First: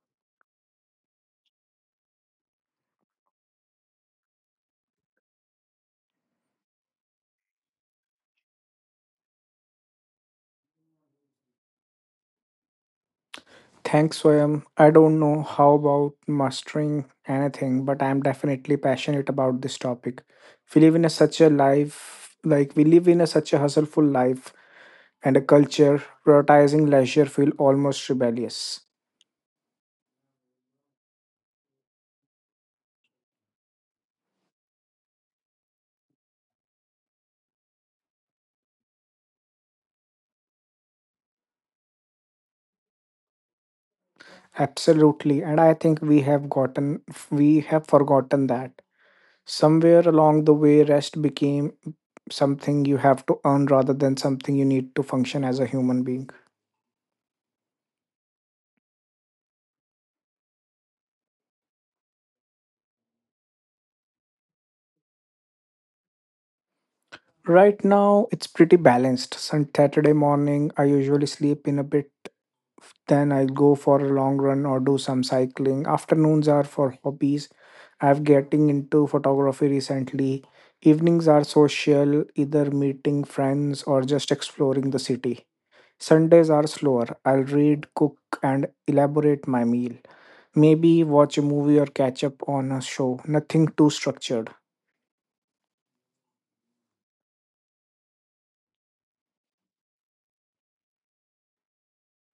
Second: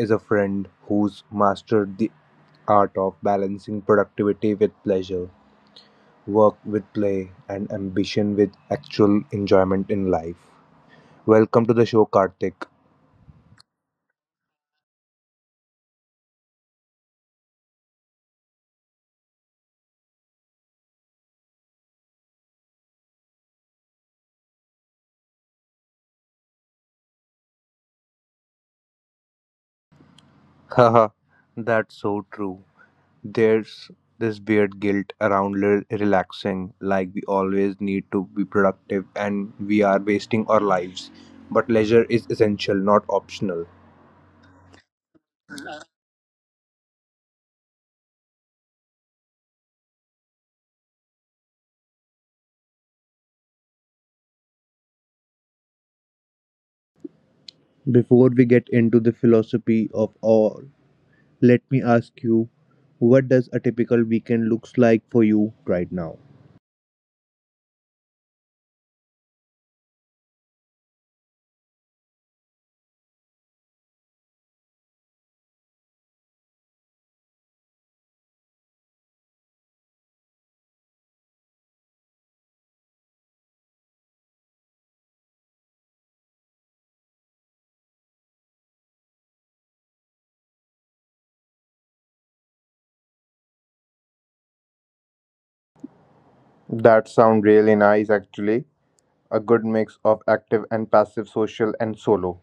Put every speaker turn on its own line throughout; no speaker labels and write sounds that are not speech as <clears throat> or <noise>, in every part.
is a friend who's mastered the art of balancing productivity with pleasure, work with play, and ambition with actual enjoyment in life. Welcome to the show, Karthik.
Thanks, Swayam. I don't know how about mastering anything, but I'm definitely passionate about this topic. We live in a such a life, like we live in a such a hustleful life and a culture prioritizing leisure feel almost rebellious.
Haha, that's so true. There's this weird guilt around relaxing, like we always need to be productive and we are wasting our lives. But leisure is essential, not optional.
Absolutely, and I think we have forgotten that somewhere along the way, rest became something you have to earn rather than something you need to function as a human being.
Before we get into the philosophy of all, let me ask you, what does a typical weekend looks like for you right now?
Right now, it's pretty balanced. Sun Saturday morning, I usually sleep in a bit. Then I go for a long run or do some cycling. Afternoons are for hobbies. I've getting into photography recently. Evenings are social, either meeting friends or just exploring the city. Sundays are slower. I'll read, cook, and elaborate my meal. Maybe watch a movie or catch up on a show. Nothing too structured.
That sound really nice actually. A good mix of active and passive social and solo.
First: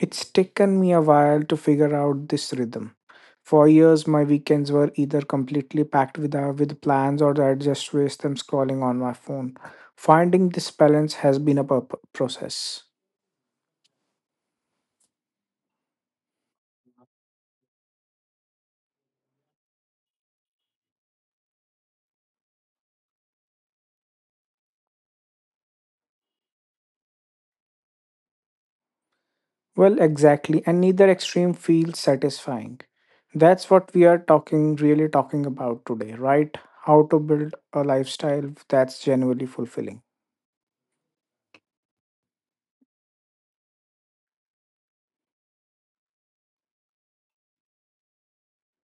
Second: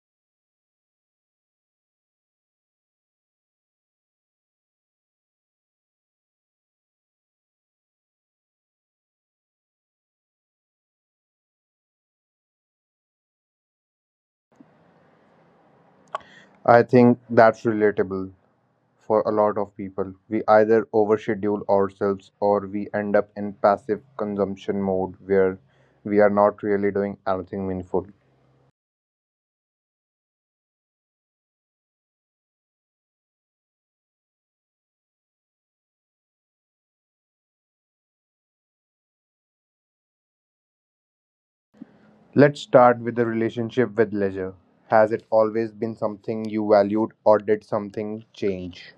It's taken me a while to figure out this rhythm. For years, my weekends were either completely packed with plans or I just waste them scrolling on my phone. Finding this balance has been a process.
I think that's relatable for a lot of people. We either overschedule ourselves or we end up in passive consumption mode where we are not really doing anything meaningful.
Well, exactly, and neither extreme feels satisfying. That's what we are really talking about today, right? How to build a lifestyle that's genuinely fulfilling.
Let's start with the relationship with leisure. Has it always been something you valued, or did something change?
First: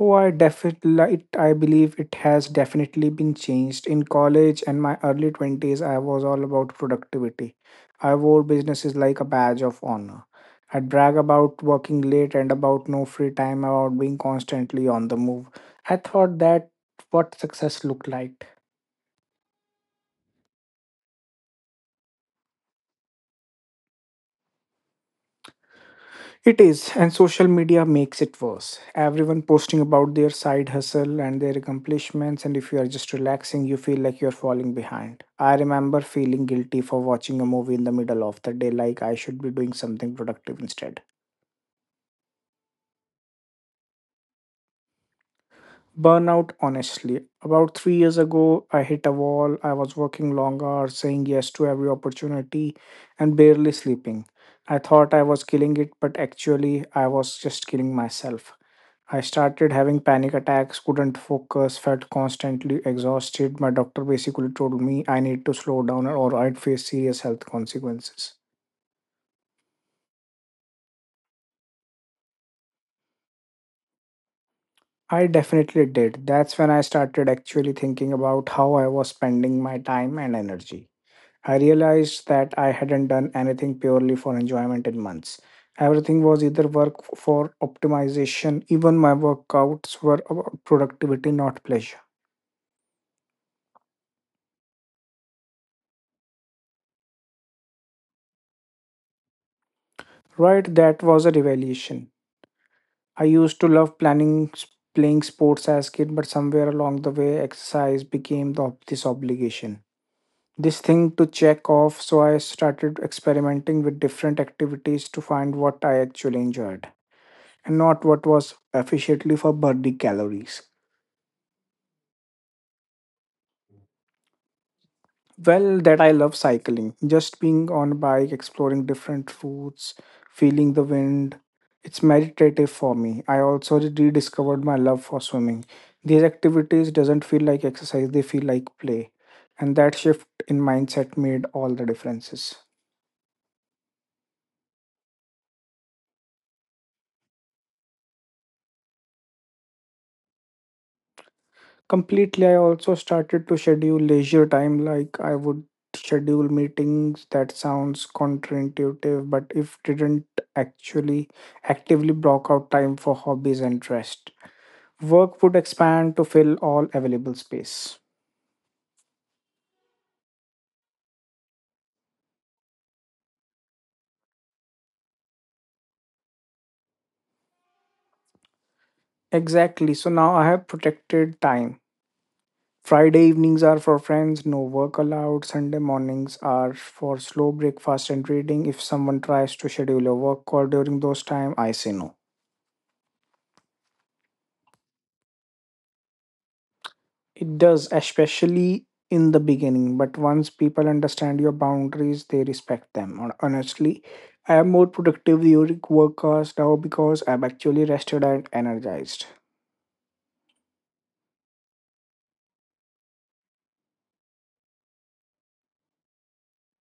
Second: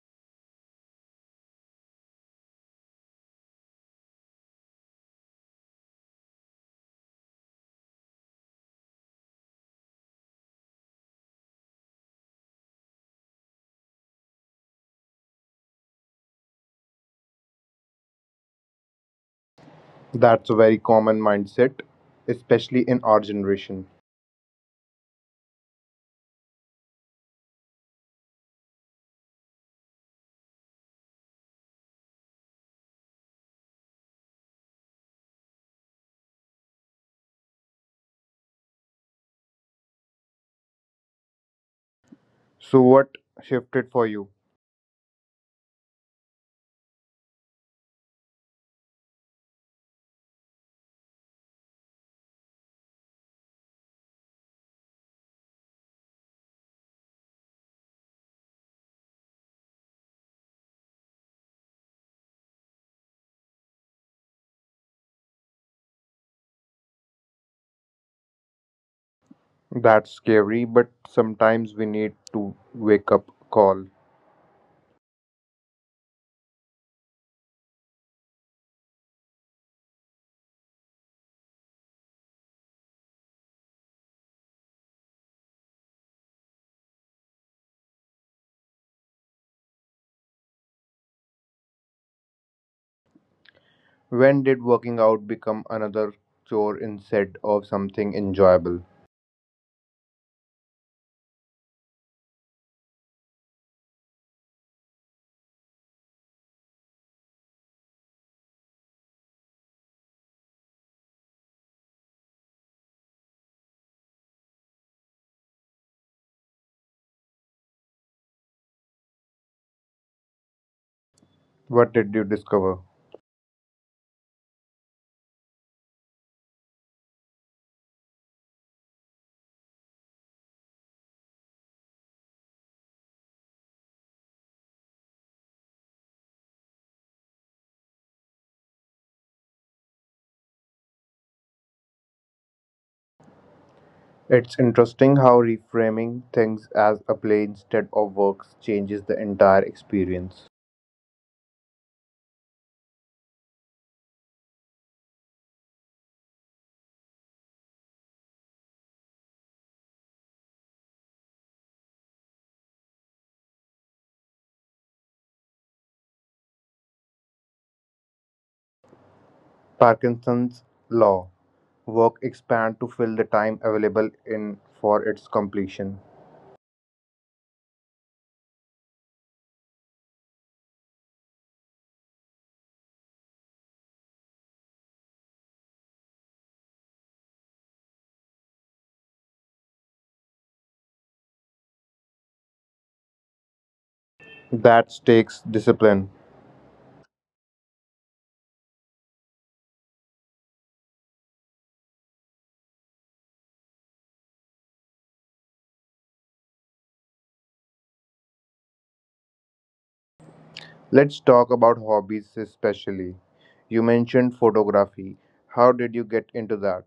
Oh, I believe it has definitely been changed. In college and my early 20s, I was all about productivity. I wore businesses like a badge of honor. I'd brag about working late and about no free time, about being constantly on the move. I thought that what success looked like.
That's a very common mindset, especially in our generation.
It is, and social media makes it worse. Everyone posting about their side hustle and their accomplishments, and if you are just relaxing, you feel like you're falling behind. I remember feeling guilty for watching a movie in the middle of the day, like I should be doing something productive instead.
So, what shifted for you?
Burnout, honestly. About 3 years ago, I hit a wall. I was working long hours, saying yes to every opportunity, and barely sleeping. I thought I was killing it, but actually, I was just killing myself. I started having panic attacks, couldn't focus, felt constantly exhausted. My doctor basically told me I need to slow down or I'd face serious health consequences.
That's scary, but sometimes we need to wake up call.
I definitely did. That's when I started actually thinking about how I was spending my time and energy. I realized that I hadn't done anything purely for enjoyment in months. Everything was either work for optimization, even my workouts were about productivity, not pleasure.
When did working out become another chore instead of something enjoyable?
Right, that was a revelation. I used to love planning playing sports as kid, but somewhere along the way, exercise became this obligation. This thing to check off, so I started experimenting with different activities to find what I actually enjoyed and not what was efficiently for burning calories.
What did you discover?
Well, that I love cycling. Just being on bike, exploring different routes, feeling the wind. It's meditative for me. I also rediscovered my love for swimming. These activities doesn't feel like exercise, they feel like play. And that shift in mindset made all the differences.
It's interesting how reframing things as a play instead of works changes the entire experience.
Completely, I also started to schedule leisure time like I would schedule meetings that sounds counterintuitive but if didn't actually actively block out time for hobbies and rest. Work would expand to fill all available space.
Parkinson's law, work expands to fill the time available in for its completion.
Exactly. So now I have protected time. Friday evenings are for friends, no work allowed. Sunday mornings are for slow breakfast and reading. If someone tries to schedule a work call during those time, I say no.
That takes discipline.
It does, especially in the beginning, but once people understand your boundaries, they respect them. Honestly, I am more productive during work hours now because I'm actually rested and energized.
Let's talk about hobbies especially. You mentioned photography. How did you get into that?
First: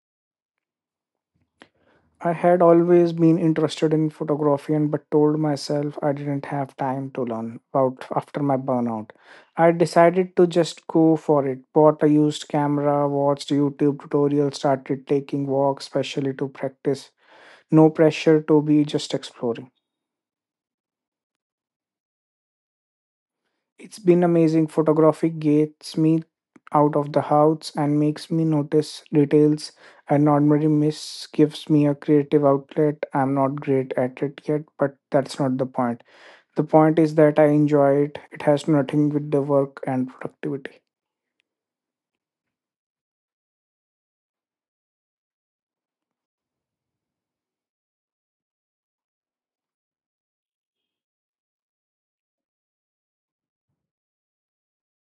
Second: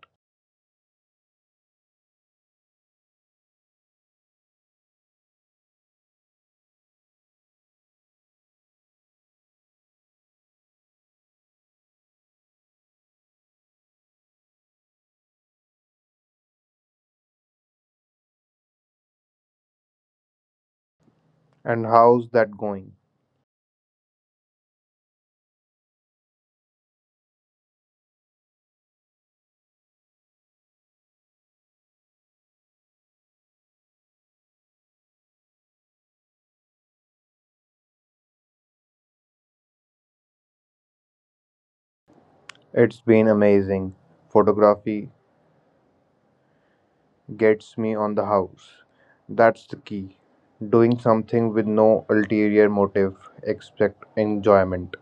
I had always been interested in photography and but told myself I didn't have time to learn about after my burnout. I decided to just go for it. Bought a used camera, watched YouTube tutorials, started taking walks, especially to practice. No pressure to be just exploring.
And how's that going?
It's been amazing. Photography gets me out of the house and makes me notice details I normally miss gives me a creative outlet. I'm not great at it yet, but that's not the point. The point is that I enjoy it. It has nothing with the work and productivity.
It's been amazing. Photography gets me on the house. That's the key. Doing something with no ulterior motive except enjoyment.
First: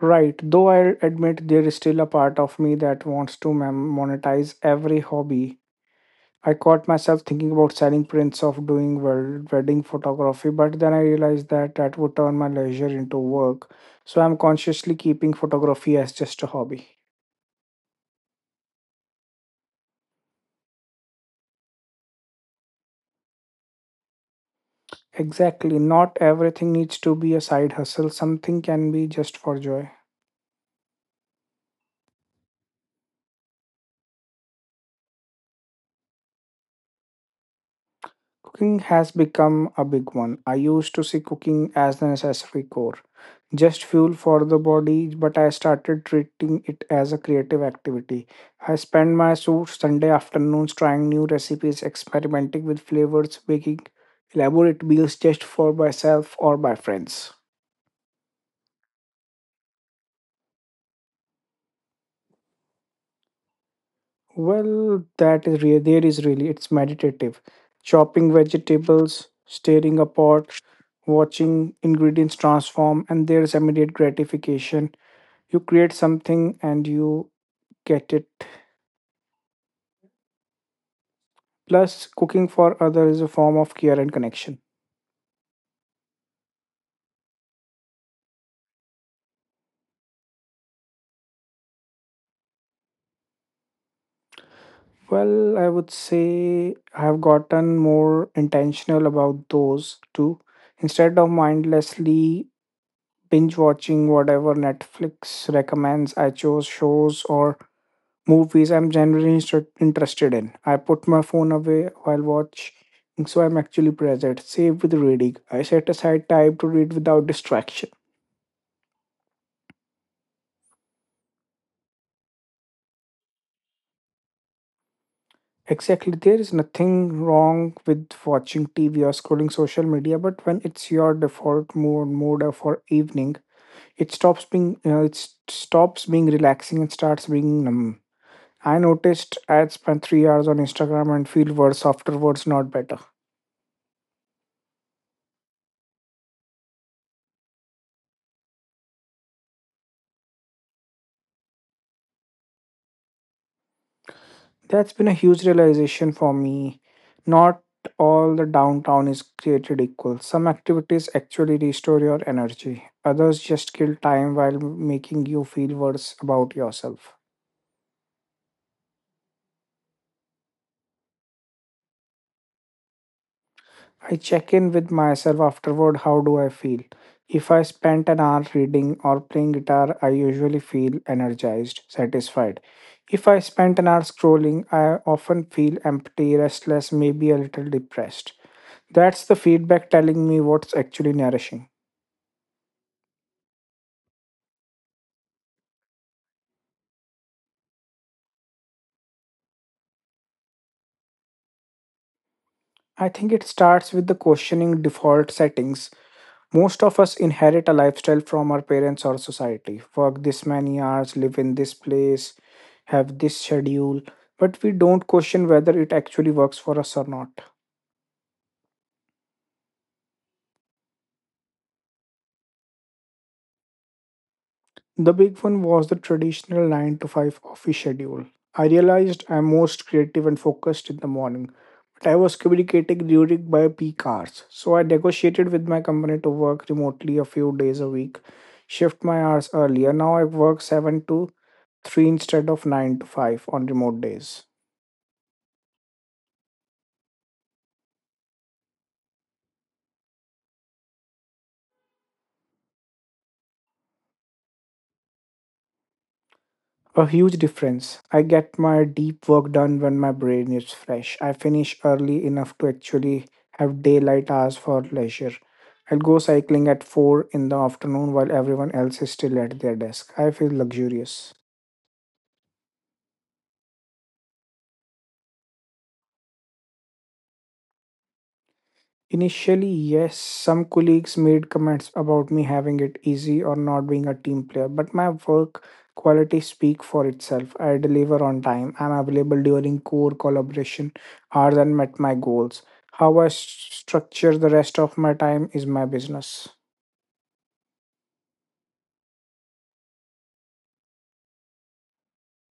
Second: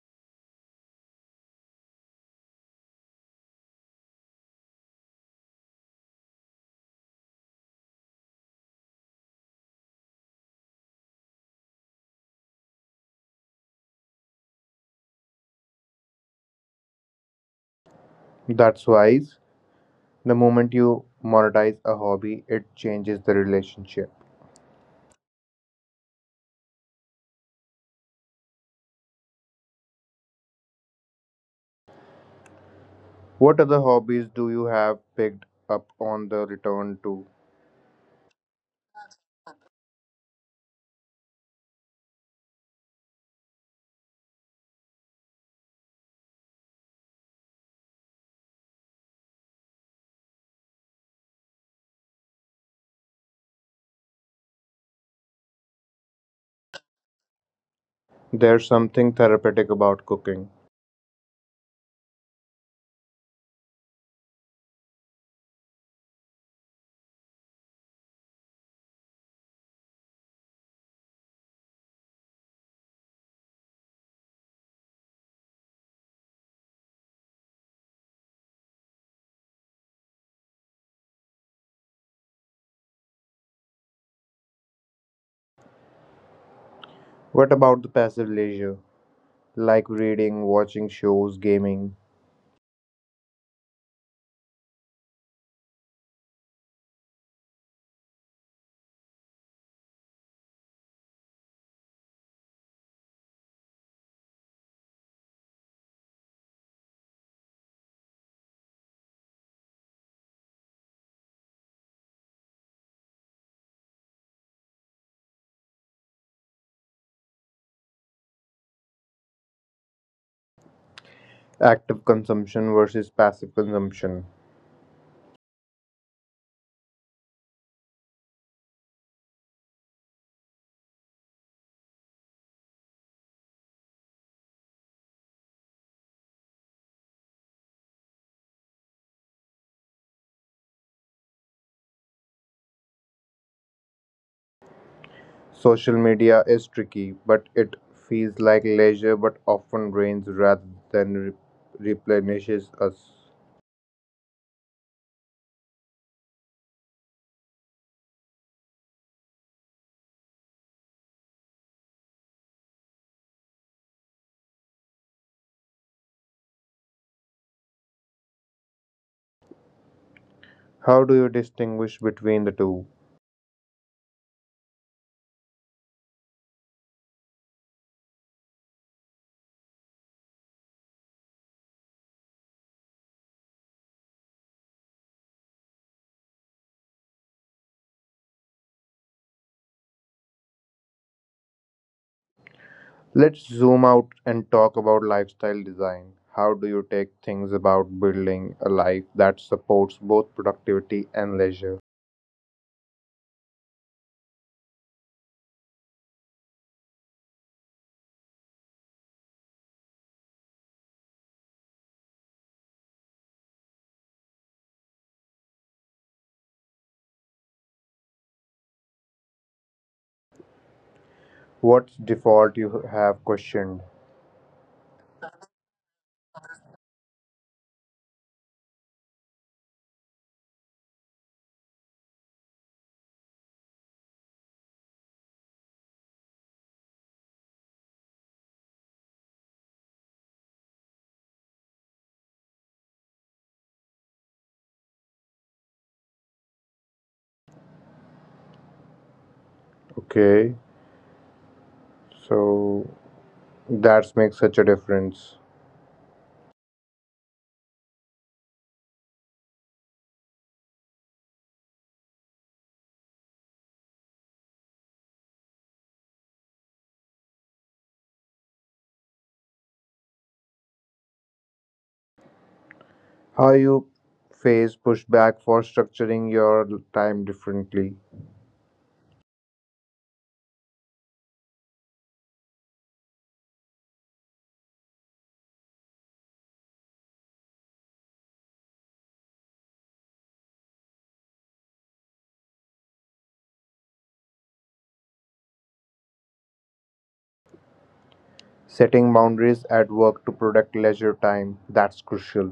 Right, though I admit there is still a part of me that wants to monetize every hobby. I caught myself thinking about selling prints of doing wedding photography, but then I realized that that would turn my leisure into work. So I'm consciously keeping photography as just a hobby.
That's wise. The moment you monetize a hobby, it changes the relationship.
Exactly, not everything needs to be a side hustle, something can be just for joy.
What other hobbies do you have picked up on the return to?
Cooking has become a big one. I used to see cooking as a necessary core, just fuel for the body, but I started treating it as a creative activity. I spend my Sunday afternoons trying new recipes, experimenting with flavors, baking elaborate meals just for myself or my friends.
There's something therapeutic about cooking.
Well, that is real. There is really It's meditative. Chopping vegetables, stirring a pot, watching ingredients transform, and there's immediate gratification you create something and you get it, plus cooking for others is a form of care and connection.
What about the passive leisure? Like reading, watching shows, gaming?
Well, I would say I have gotten more intentional about those two. Instead of mindlessly binge watching whatever Netflix recommends, I chose shows or movies I'm generally interested in. I put my phone away while watch, so I'm actually present, save with reading. I set aside time to read without distraction.
Active consumption versus passive consumption.
Exactly. There is nothing wrong with watching TV or scrolling social media, but when it's your default mode for evening, it stops being relaxing and starts being numb. I noticed I spent 3 hours on Instagram and feel worse afterwards, not better.
Social media is tricky, but it feels like leisure but often drains rather than replenishes us.
That's been a huge realization for me. Not all the downtown is created equal. Some activities actually restore your energy. Others just kill time while making you feel worse about yourself.
How do you distinguish between the two?
I check in with myself afterward, how do I feel? If I spent an hour reading or playing guitar, I usually feel energized, satisfied. If I spent an hour scrolling, I often feel empty, restless, maybe a little depressed. That's the feedback telling me what's actually nourishing.
Let's zoom out and talk about lifestyle design. How do you take things about building a life that supports both productivity and leisure?
I think it starts with the questioning default settings. Most of us inherit a lifestyle from our parents or society. Work this many hours, live in this place, have this schedule, but we don't question whether it actually works for us or not.
What default you have questioned?
The big one was the traditional 9 to 5 office schedule. I realized I'm most creative and focused in the morning, but I was communicating during my peak hours. So I negotiated with my company to work remotely a few days a week, shift my hours earlier. Now I work 7 to 3 instead of 9 to 5 on remote days.
Okay, so that makes such a difference.
A huge difference. I get my deep work done when my brain is fresh. I finish early enough to actually have daylight hours for leisure. I'll go cycling at 4 in the afternoon while everyone else is still at their desk. I feel luxurious.
How you face pushback for structuring your time differently.
Initially, yes, some colleagues made comments about me having it easy or not being a team player, but my work quality speak for itself. I deliver on time. I'm available during core collaboration hours and met my goals. How I structure the rest of my time is my business.
Setting boundaries at work to protect leisure time, that's crucial.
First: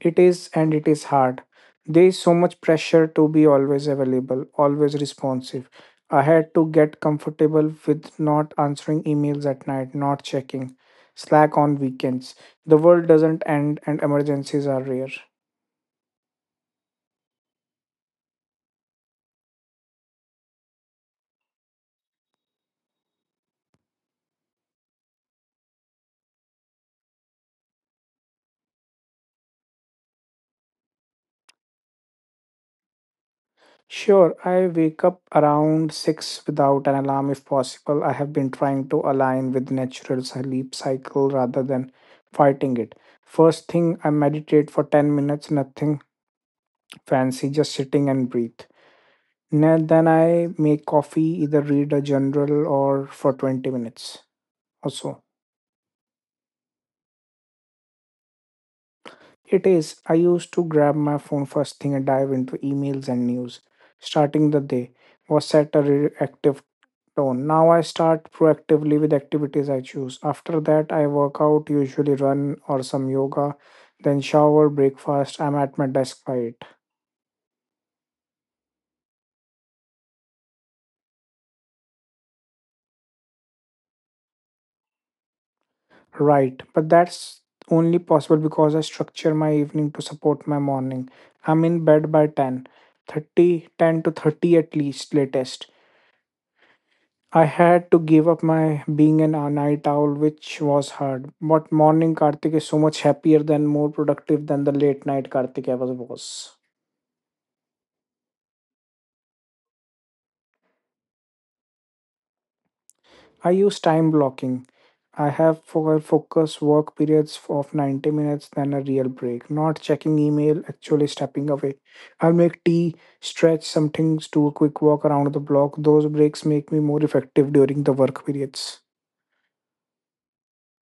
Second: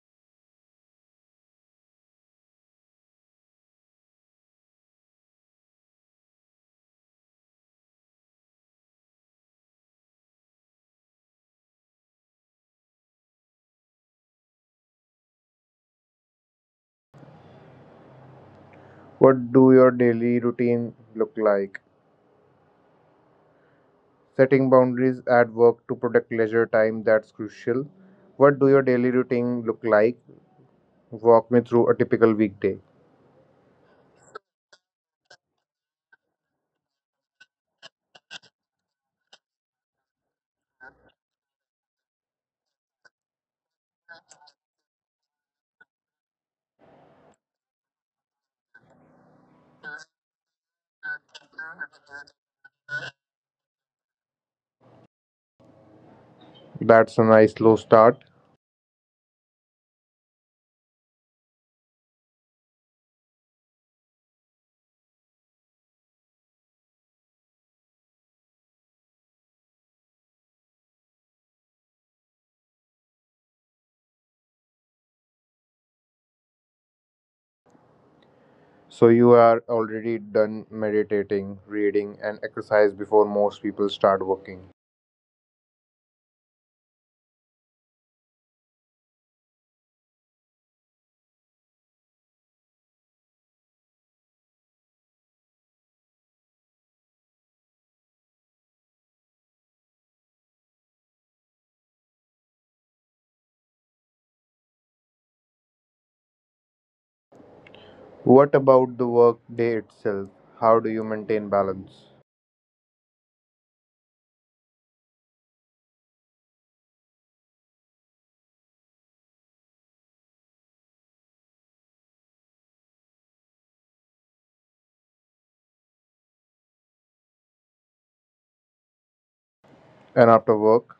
It is, and it is hard. There is so much pressure to be always available, always responsive. I had to get comfortable with not answering emails at night, not checking Slack on weekends. The world doesn't end, and emergencies are rare.
What do your daily routine look like? Setting boundaries at work to protect leisure time, that's crucial. What do your daily routine look like? Walk me through a typical weekday.
Sure, I wake up around 6 without an alarm if possible. I have been trying to align with natural sleep cycle rather than fighting it. First thing, I meditate for 10 minutes, nothing fancy, just sitting and breathe. Now then I make coffee, either read a journal or for 20 minutes or so.
That's a nice slow start.
It is, I used to grab my phone first thing and dive into emails and news. Starting the day was set a reactive tone. Now I start proactively with activities I choose. After that, I work out, usually run or some yoga, then shower, breakfast. I'm at my desk by 8.
So you are already done meditating, reading, and exercise before most people start working.
Right, but that's only possible because I structure my evening to support my morning. I'm in bed by 10, 30 10 to 30 at least, latest. I had to give up my being an a night owl, which was hard. But morning Karthik is so much happier than more productive than the late night Karthik ever was.
What about the work day itself? How do you maintain balance?
I use time blocking. I have for focus work periods of 90 minutes, then a real break. Not checking email, actually stepping away. I'll make tea, stretch some things, do a quick walk around the block. Those breaks make me more effective during the work periods.
And after work,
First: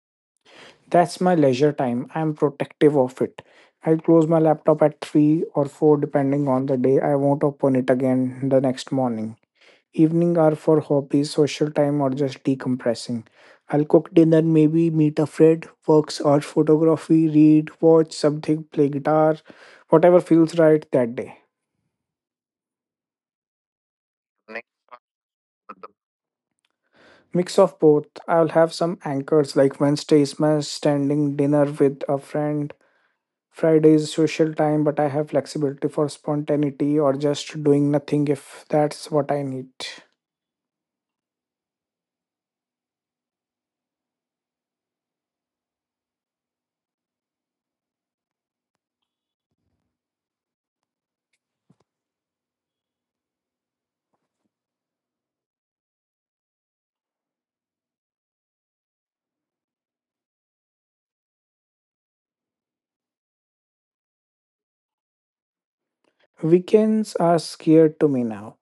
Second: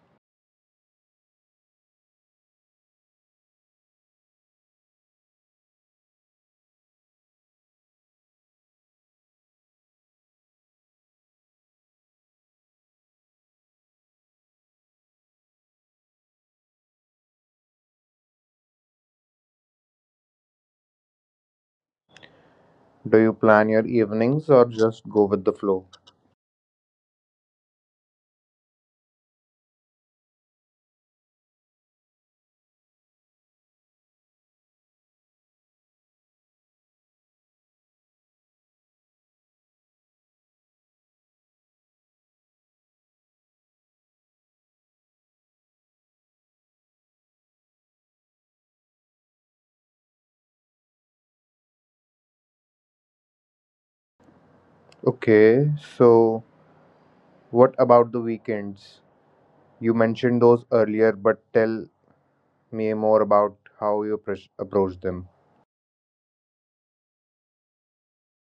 That's my leisure time. I'm protective of it. I close my laptop at 3 or 4 depending on the day. I won't open it again the next morning. Evening are for hobbies, social time, or just decompressing. I'll cook dinner, maybe meet a friend, works or photography, read, watch something, play guitar, whatever feels right that day.
do you plan your evenings or just go with the flow?
Mix of both. I'll have some anchors like Wednesday is my standing dinner with a friend. Friday is social time, but I have flexibility for spontaneity or just doing nothing if that's what I need.
Okay, so what about the weekends? You mentioned those earlier, but tell me more about how you approach them.
Weekends are scared to me now.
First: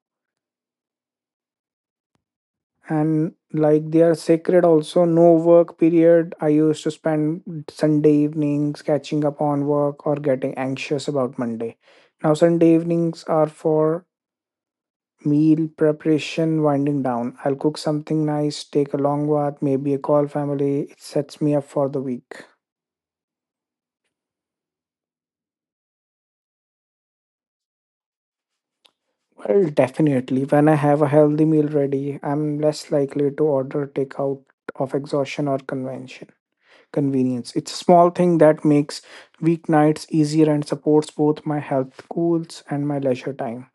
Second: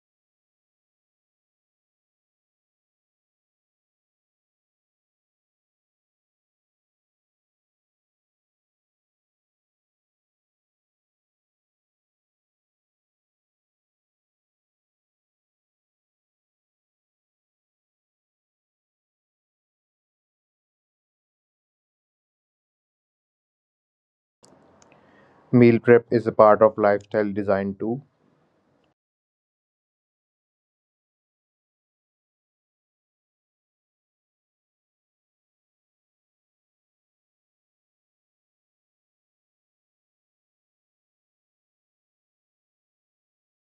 And like they are sacred also, no work period. I used to spend Sunday evenings catching up on work or getting anxious about Monday. Now Sunday evenings are for meal preparation, winding down. I'll cook something nice, take a long bath, maybe a call family. It sets me up for the week.
Meal prep is a part of lifestyle design too.
Well, definitely, when I have a healthy meal ready, I'm less likely to order takeout of exhaustion or convention convenience. It's a small thing that makes weeknights easier and supports both my health goals and my leisure time.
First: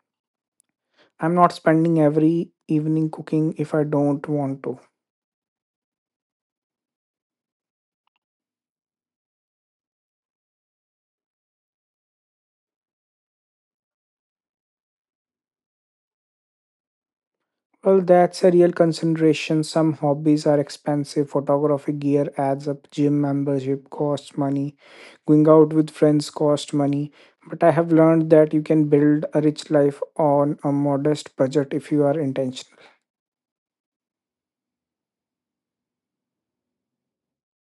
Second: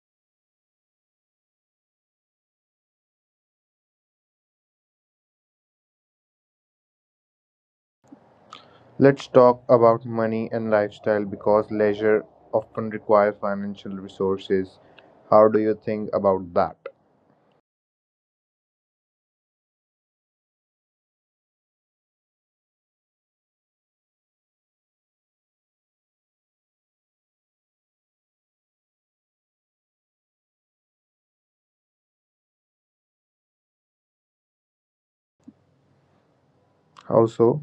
I'm not spending every evening cooking if I don't want to.
Let's talk about money and lifestyle because leisure often requires financial resources. How do you think about that?
Well, that's a real consideration. Some hobbies are expensive. Photography gear adds up. Gym membership costs money. Going out with friends costs money. But I have learned that you can build a rich life on a modest budget if you are intentional.
How so?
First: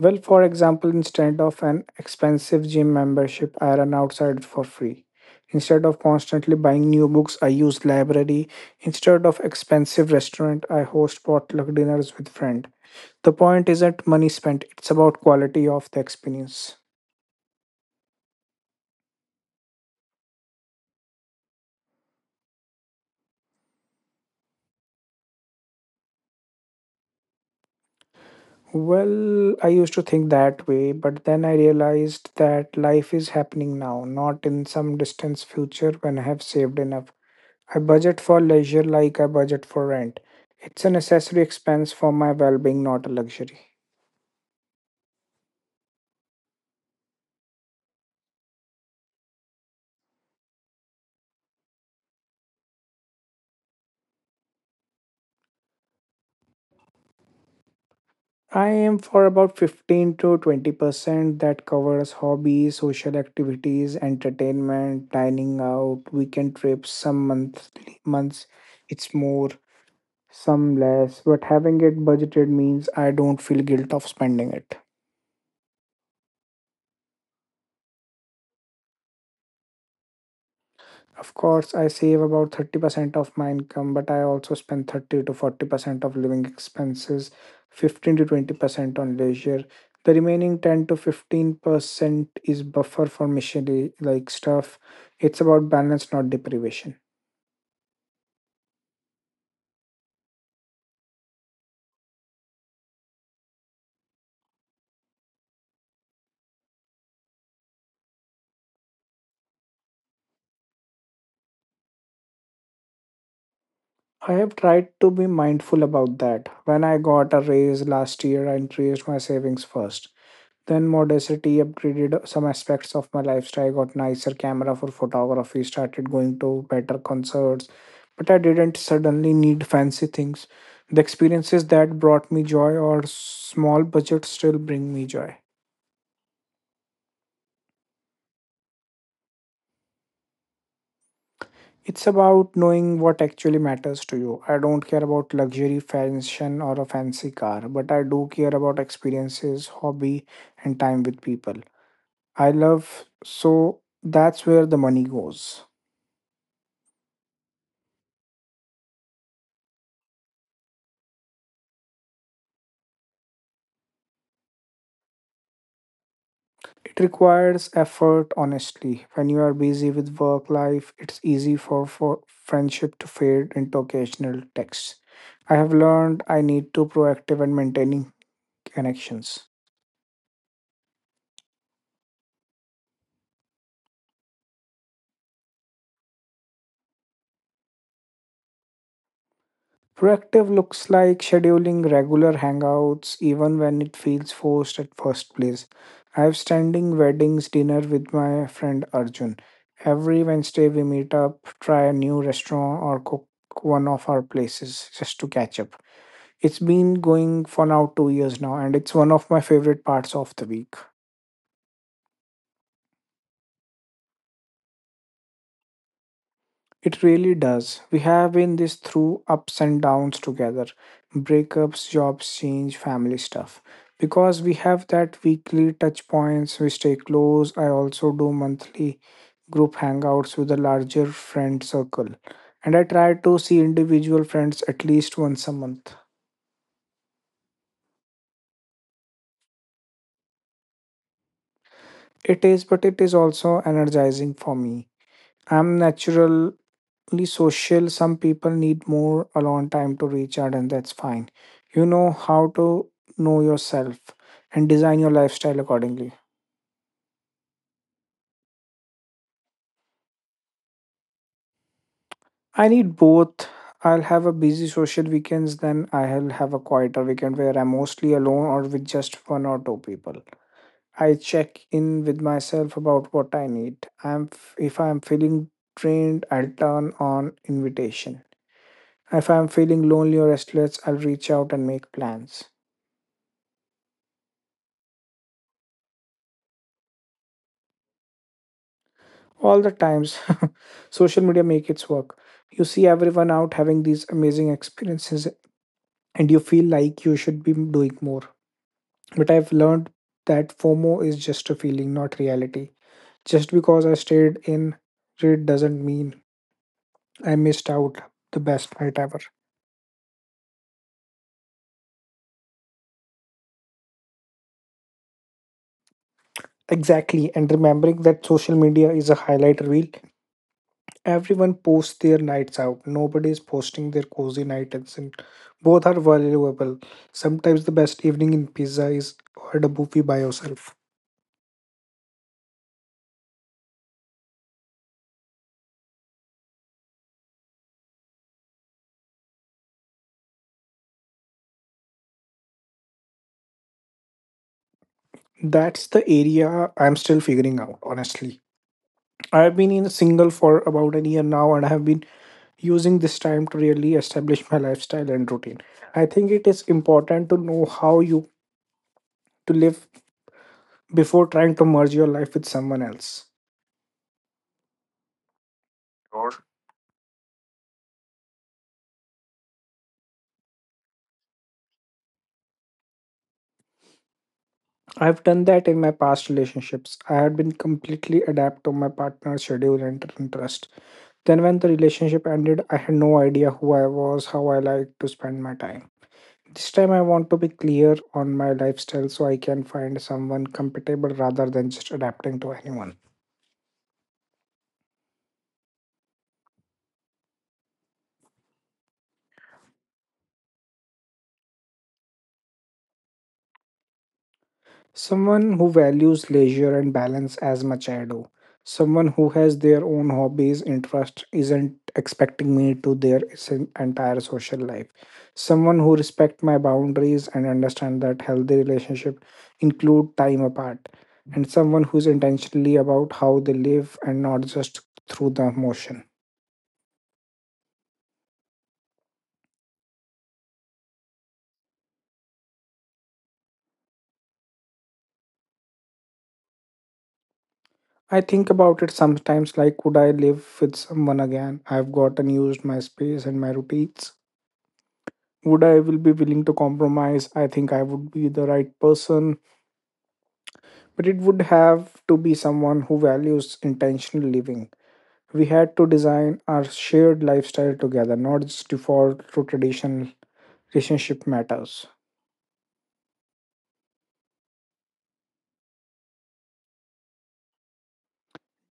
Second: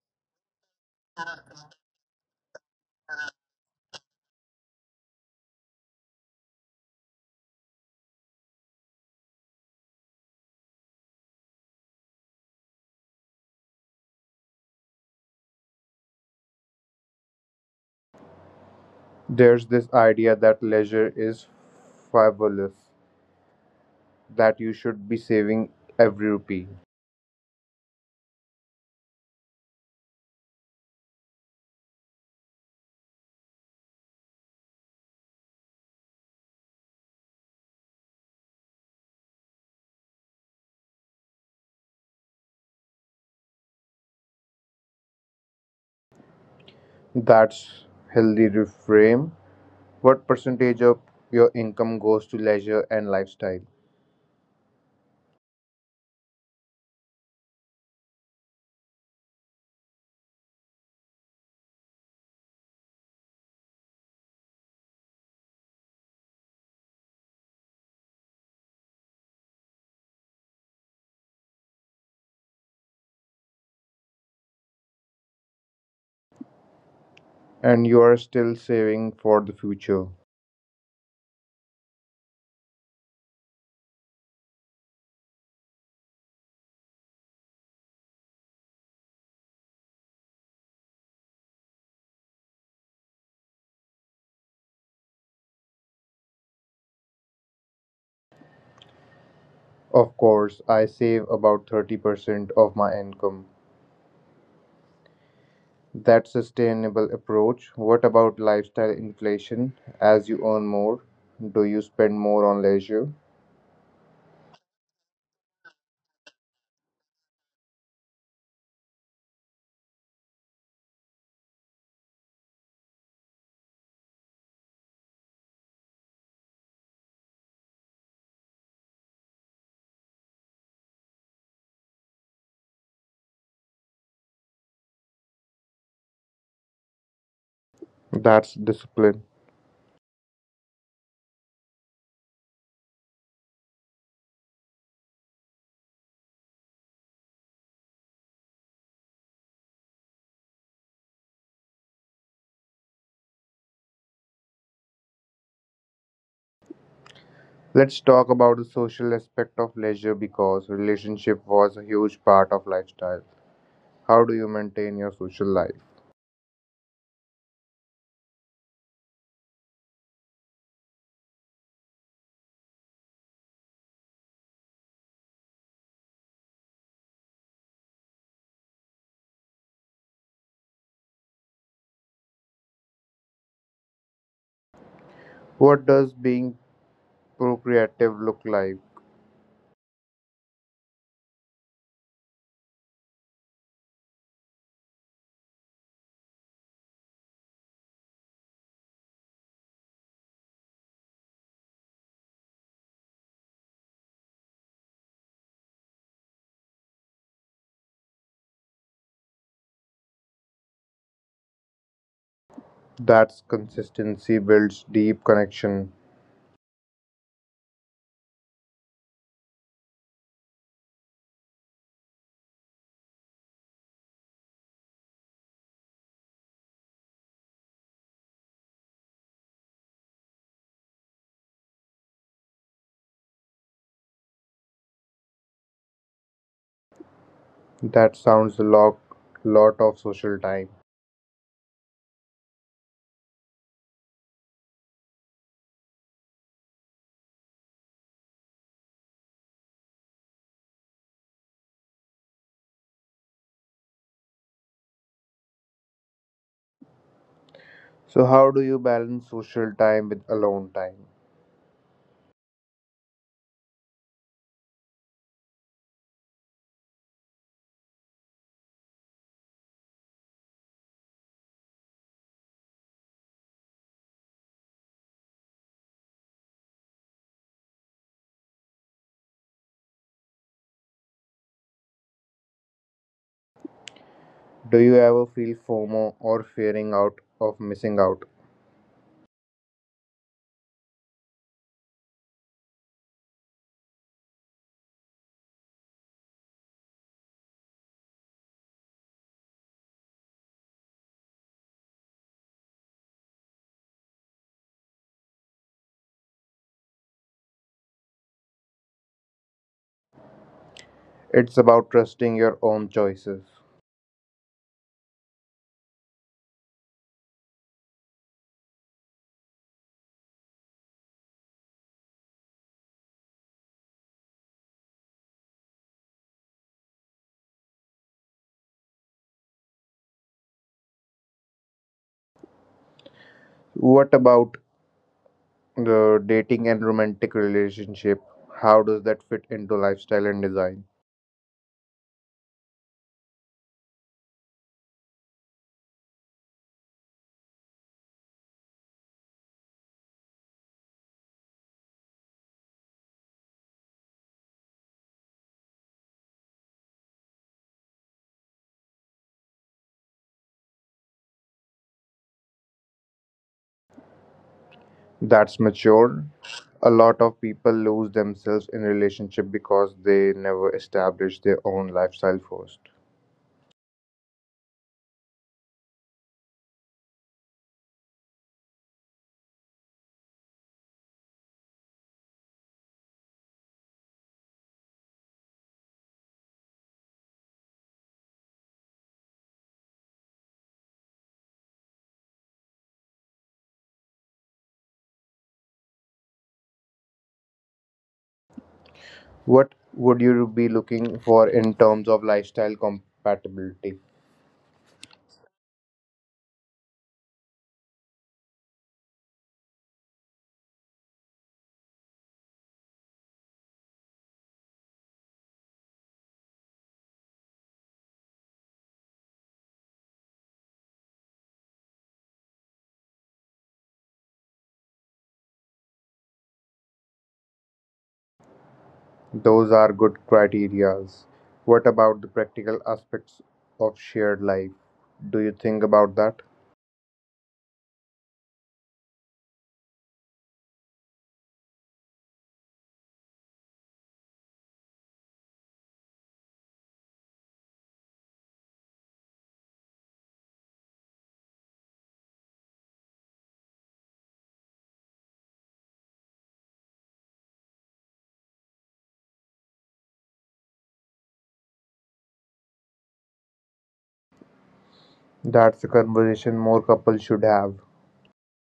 Well, for example, instead of an expensive gym membership, I run outside for free. Instead of constantly buying new books, I use library. Instead of expensive restaurant, I host potluck dinners with friend. The point isn't money spent, it's about quality of the experience.
There's this idea that leisure is frivolous, that you should be saving every rupee.
Well, I used to think that way, but then I realized that life is happening now, not in some distant future when I have saved enough. I budget for leisure like I budget for rent. It's a necessary expense for my well being, not a luxury.
That's healthy reframe. What percentage of your income goes to leisure and lifestyle?
I aim for about 15 to 20% that covers hobbies, social activities, entertainment, dining out, weekend trips. Some monthly months it's more, some less, but having it budgeted means I don't feel guilt of spending it.
And you are still saving for the future.
Of course, I save about 30% of my income, but I also spend 30 to 40% of living expenses, 15 to 20% on leisure. The remaining 10 to 15% is buffer for missionary like stuff. It's about balance, not deprivation.
Of course, I save about 30% of my income. That's sustainable approach. What about lifestyle inflation? As you earn more, do you spend more on leisure?
I have tried to be mindful about that. When I got a raise last year, I increased my savings first. Then modesty upgraded some aspects of my lifestyle. I got nicer camera for photography, started going to better concerts, but I didn't suddenly need fancy things. The experiences that brought me joy or small budget still bring me joy.
That's discipline.
It's about knowing what actually matters to you. I don't care about luxury fashion or a fancy car, but I do care about experiences, hobby, and time with people I love. So that's where the money goes.
Let's talk about the social aspect of leisure because relationship was a huge part of lifestyle. How do you maintain your social life?
It requires effort, honestly. When you are busy with work life, it's easy for friendship to fade into occasional texts. I have learned I need to proactive and maintaining connections.
What does being procreative look like?
Proactive looks like scheduling regular hangouts even when it feels forced at first place. I have standing weddings dinner with my friend Arjun. Every Wednesday we meet up, try a new restaurant or cook one of our places just to catch up. It's been going for now 2 years now, and it's one of my favorite parts of the week.
That's consistency builds deep connection.
It really does. We have been this through ups and downs together, breakups, jobs, change, family stuff. Because we have that weekly touch points, we stay close. I also do monthly group hangouts with a larger friend circle. And I try to see individual friends at least once a month.
That sounds a lot of social time.
It is, but it is also energizing for me. I'm natural only social. Some people need more alone time to recharge, and that's fine. You know how to know yourself and design your lifestyle accordingly.
So how do you balance social time with alone time?
I need both. I'll have a busy social weekends, then I'll have a quieter weekend where I'm mostly alone or with just one or two people. I check in with myself about what I need. I'm if i'm feeling drained, I'll turn on invitation. If I'm feeling lonely or restless, I'll reach out and make plans.
Do you ever feel FOMO or fearing out of missing out?
All the times. <laughs> Social media make its work. You see everyone out having these amazing experiences, and you feel like you should be doing more, but I've learned that FOMO is just a feeling, not reality. Just because I stayed in, it doesn't mean I missed out the best night ever.
It's about trusting your own choices.
Exactly, and remembering that social media is a highlight reel. Everyone posts their nights out. Nobody is posting their cozy nights, and both are valuable. Sometimes the best evening in pizza is at a buffet by yourself.
What about the dating and romantic relationship, how does that fit into lifestyle and design?
That's the area I'm still figuring out, honestly. I've been in a single for about a year now, and I have been using this time to really establish my lifestyle and routine. I think it is important to know how you to live before trying to merge your life with someone else.
That's mature. A lot of people lose themselves in relationship because they never establish their own lifestyle first.
I've done that in my past relationships. I had been completely adapt to my partner's schedule and interest. Then when the relationship ended, I had no idea who I was, how I liked to spend my time. This time I want to be clear on my lifestyle so I can find someone compatible rather than just adapting to anyone.
What would you be looking for in terms of lifestyle compatibility?
Someone who values leisure and balance as much I do. Someone who has their own hobbies, interest, isn't expecting me to their entire social life. Someone who respect my boundaries and understand that healthy relationship include time apart. And someone who's intentionally about how they live and not just through the motion.
Those are good criterias. What about the practical aspects of shared life? Do you think about that?
I think about it sometimes like, could I live with someone again? I've gotten used my space and my routines. Would I will be willing to compromise? I think I would be the right person, but it would have to be someone who values intentional living. We had to design our shared lifestyle together, not just default to traditional relationship matters.
That's a conversation more couples should have.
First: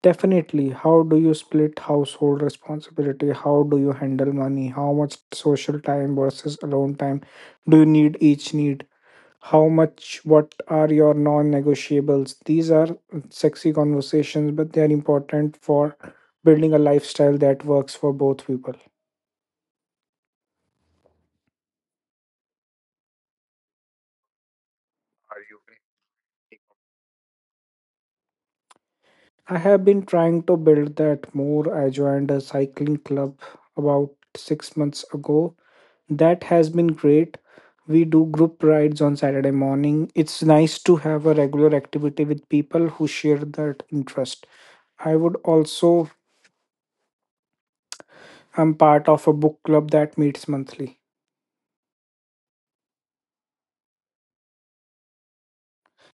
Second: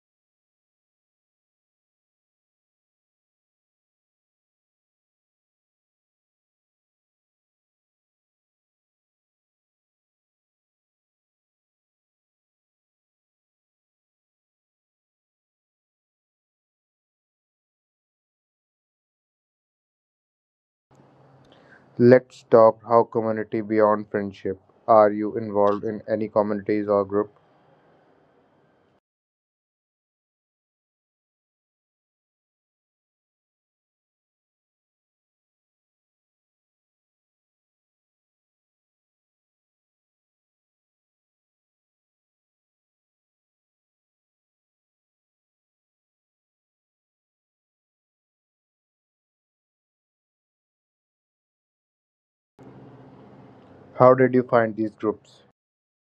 Definitely, how do you split household responsibility? How do you handle money? How much social time versus alone time do you need each need? How much? What are your non negotiables? These are sexy conversations, but they are important for building a lifestyle that works for both people.
Let's talk how community beyond friendship. Are you involved in any communities or group?
I have been trying to build that more. I joined a cycling club about 6 months ago. That has been great. We do group rides on Saturday morning. It's nice to have a regular activity with people who share that interest. I would also, I'm part of a book club that meets monthly.
How did you find these groups?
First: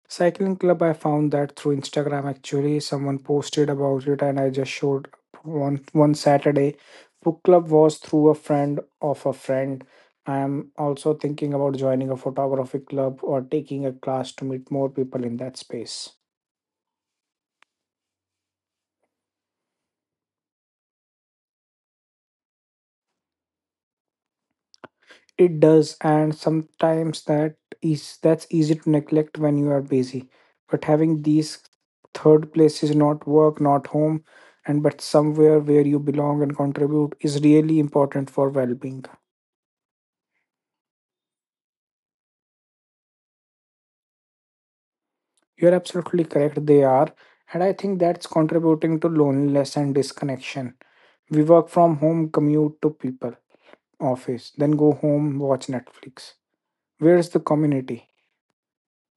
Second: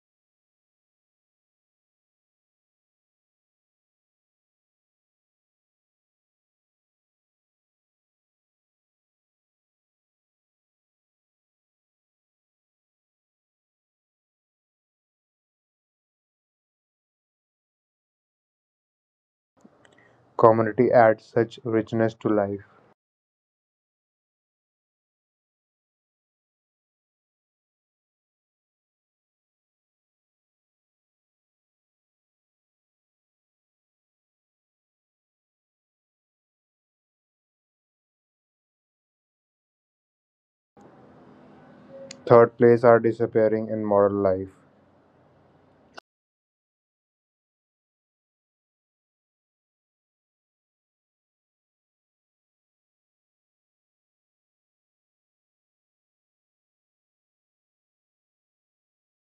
Cycling club, I found that through Instagram actually. Someone posted about it and I just showed one Saturday. Book club was through a friend of a friend. I am also thinking about joining a photography club or taking a class to meet more people in that space.
Community adds such richness to life.
It does, and sometimes that is that's easy to neglect when you are busy. But having these third place is not work, not home, and but somewhere where you belong and contribute is really important for well-being.
Third place are disappearing in modern life.
You're absolutely correct, they are, and I think that's contributing to loneliness and disconnection. We work from home, commute to people, office, then go home, watch Netflix. Where's the community?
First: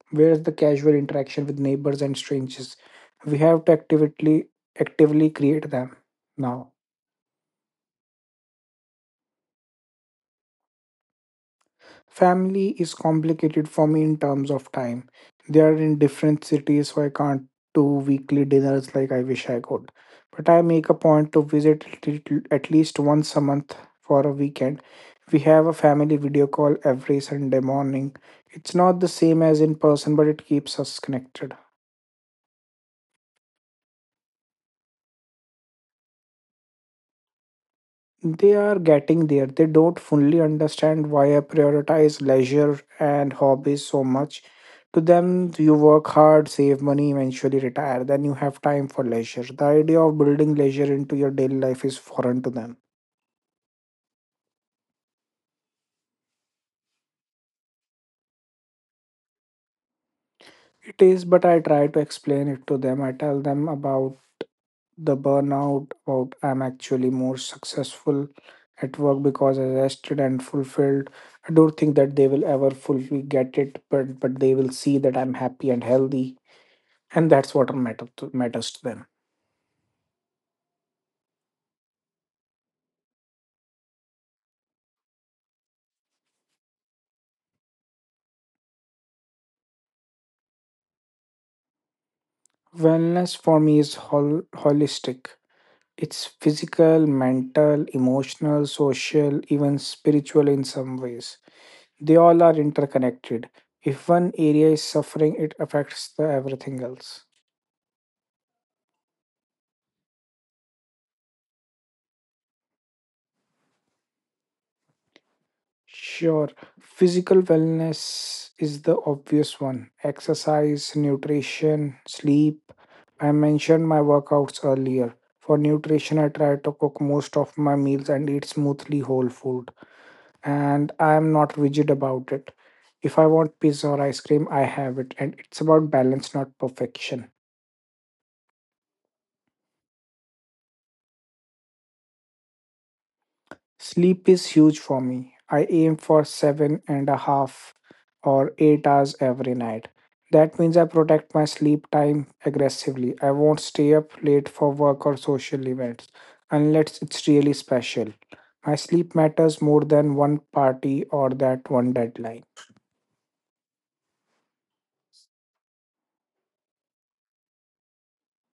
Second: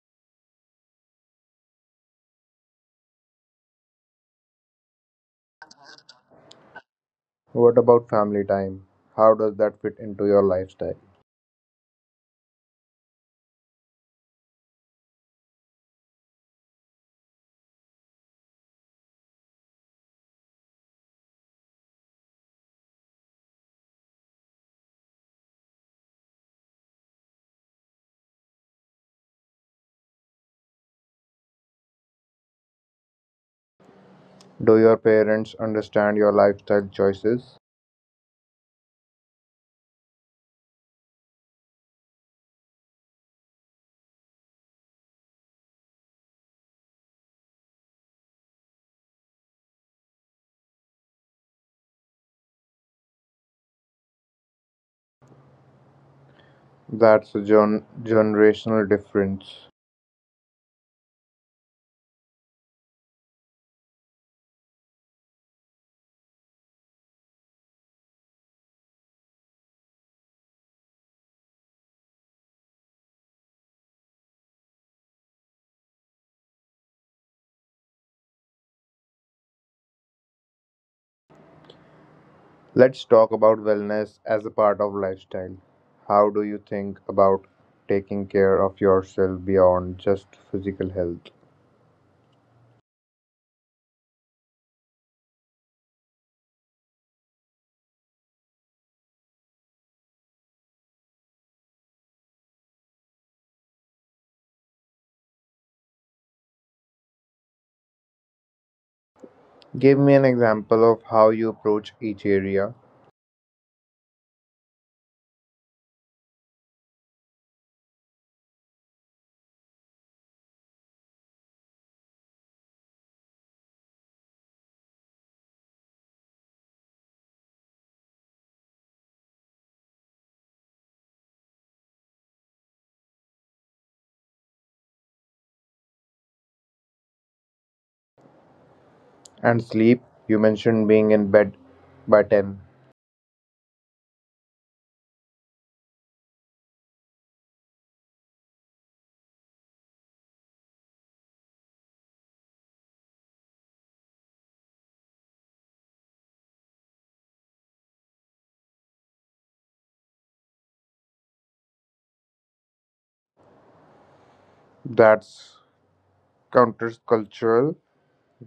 Where is the casual interaction with neighbors and strangers? We have to actively create them now.
What about family time? How does that fit into your lifestyle?
Family is complicated for me in terms of time. They are in different cities, so I can't do weekly dinners like I wish I could. But I make a point to visit at at least once a month for a weekend. We have a family video call every Sunday morning. It's not the same as in person, but it keeps us connected.
Do your parents understand your lifestyle choices?
They are getting there. They don't fully understand why I prioritize leisure and hobbies so much. To them, you work hard, save money, eventually retire. Then you have time for leisure. The idea of building leisure into your daily life is foreign to them.
That's a generational difference.
It is, but I try to explain it to them. I tell them about the burnout, about I'm actually more successful at work because I rested and fulfilled. I don't think that they will ever fully get it, but they will see that I'm happy and healthy. And that's what matters to them.
Let's talk about wellness as a part of lifestyle. How do you think about taking care of yourself beyond just physical health?
Wellness for me is holistic. It's physical, mental, emotional, social, even spiritual in some ways. They all are interconnected. If one area is suffering, it affects the everything else.
Give me an example of how you approach each area.
Sure, physical wellness is the obvious one. Exercise, nutrition, sleep. I mentioned my workouts earlier. For nutrition, I try to cook most of my meals and eat smoothly whole food. And I am not rigid about it. If I want pizza or ice cream, I have it. And it's about balance, not perfection.
And sleep, you mentioned being in bed by 10.
Sleep is huge for me. I aim for 7.5 or 8 hours every night. That means I protect my sleep time aggressively. I won't stay up late for work or social events unless it's really special. My sleep matters more than one party or that one deadline.
That's countercultural.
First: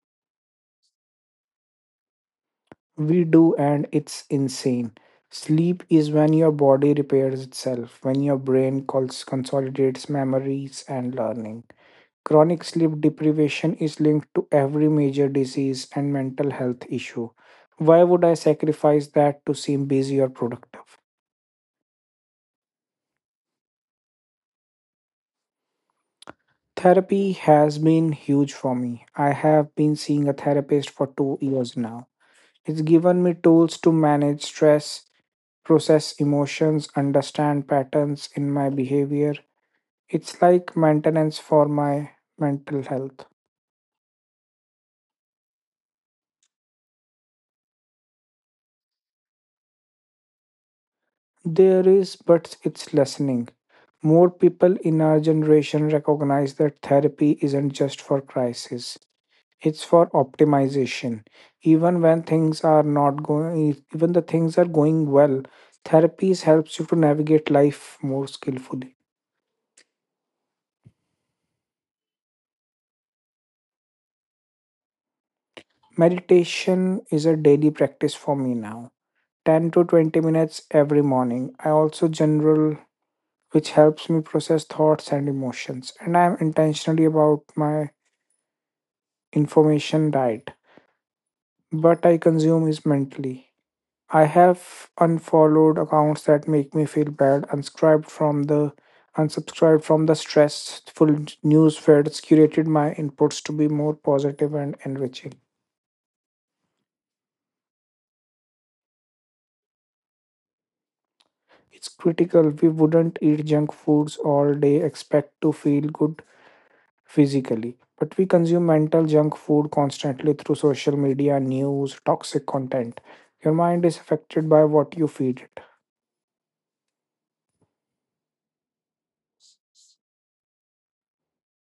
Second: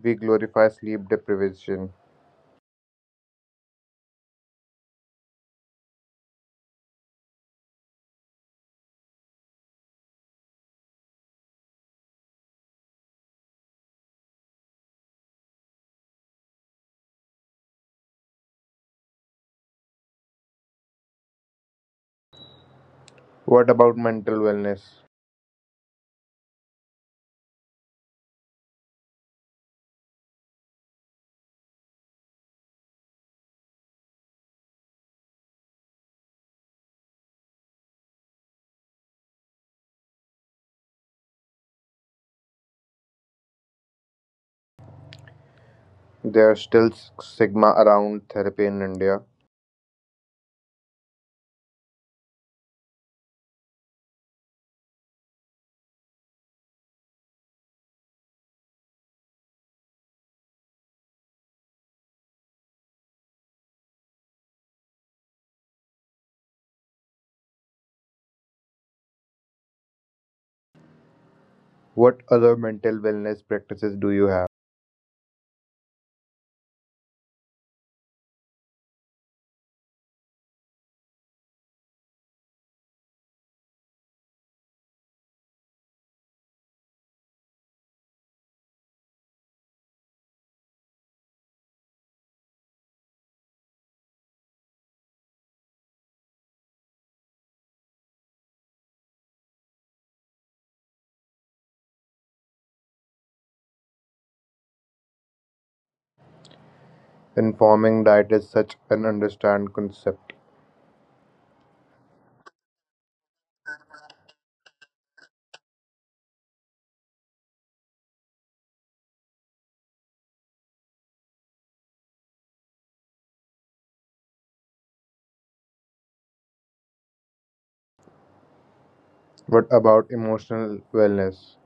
We glorify sleep deprivation.
We do, and it's insane. Sleep is when your body repairs itself, when your brain consolidates memories and learning. Chronic sleep deprivation is linked to every major disease and mental health issue. Why would I sacrifice that to seem busy or productive?
What about mental wellness?
Therapy has been huge for me. I have been seeing a therapist for 2 years now. It's given me tools to manage stress, process emotions, understand patterns in my behavior. It's like maintenance for my mental health.
There's still stigma around therapy in India.
There is, but it's lessening. More people in our generation recognize that therapy isn't just for crisis, it's for optimization. Even when things are not going, even the things are going well, therapies helps you to navigate life more skillfully.
What other mental wellness practices do you have?
Meditation is a daily practice for me now. 10 to 20 minutes every morning. I also journal, which helps me process thoughts and emotions, and I am intentionally about my information diet, but I consume is mentally. I have unfollowed accounts that make me feel bad, unsubscribed from the stressful news feeds, curated my inputs to be more positive and enriching.
Informing diet is such an understand concept.
It's critical, we wouldn't eat junk foods all day, expect to feel good physically. But we consume mental junk food constantly through social media, news, toxic content. Your mind is affected by what you feed.
What about emotional wellness?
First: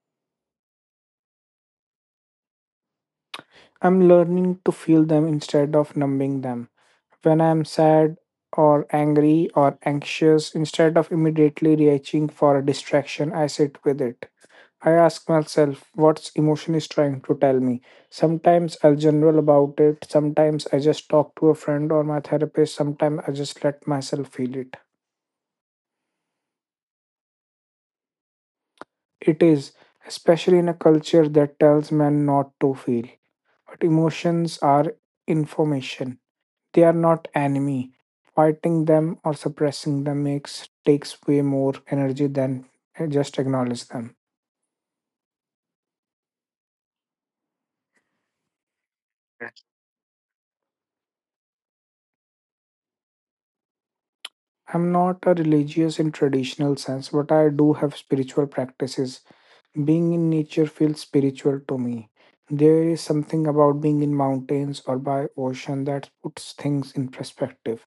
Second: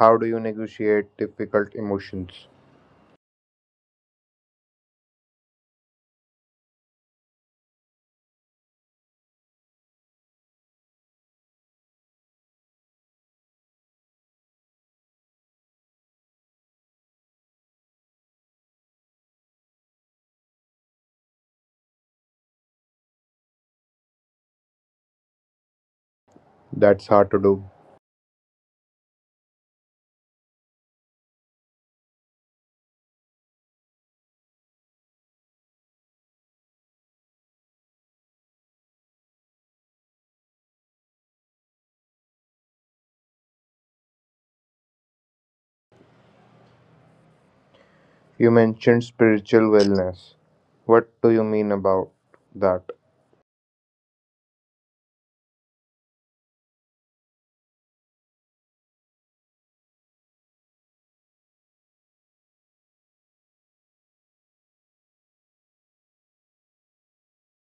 How do you negotiate difficult emotions?
I'm learning to feel them instead of numbing them. When I'm sad or angry or anxious, instead of immediately reaching for a distraction, I sit with it. I ask myself what emotion is trying to tell me. Sometimes I'll general about it, sometimes I just talk to a friend or my therapist, sometimes I just let myself feel it.
That's hard to do.
It is, especially in a culture that tells men not to feel. But emotions are information. They are not enemy. Fighting them or suppressing them makes takes way more energy than just acknowledge them.
You mentioned spiritual wellness. What do you mean about that?
I'm not a religious in traditional sense, but I do have spiritual practices. Being in nature feels spiritual to me. There is something about being in mountains or by ocean that puts things in perspective,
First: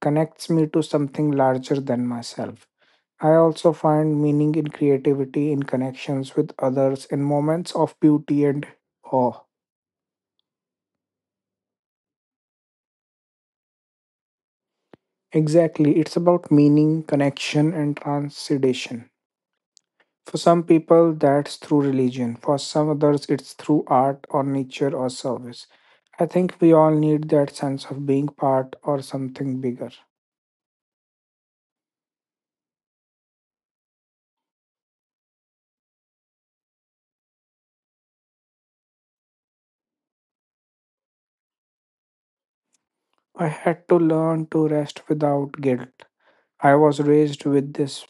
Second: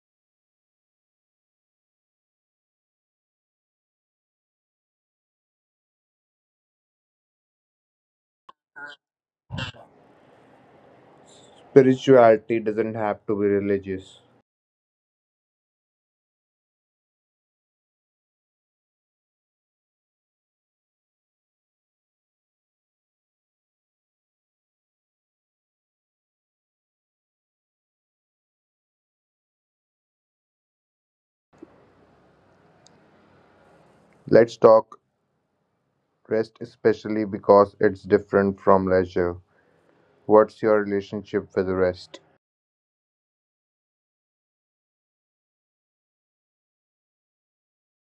connects me to something larger than myself. I also find meaning in creativity, in connections with others, in moments of beauty and awe.
Spirituality doesn't have to be religious.
Exactly, it's about meaning, connection, and transcendation. For some people, that's through religion. For some others, it's through art or nature or service. I think we all need that sense of being part or something bigger.
Let's talk rest, especially because it's different from leisure. What's your relationship with rest?
I had to learn to rest without guilt. I was raised with this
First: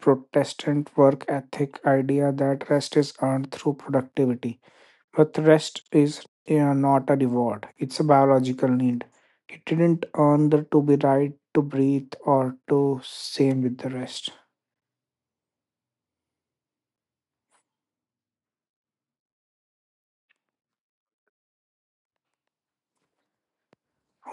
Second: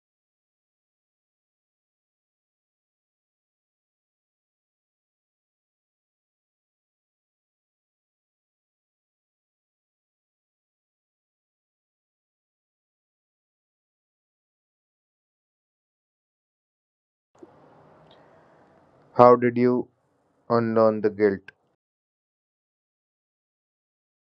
Protestant work ethic idea that rest is earned through productivity. But rest is not a reward, it's a biological need. It didn't earn the to be right, to breathe, or to same with the rest.
How did you unlearn the guilt?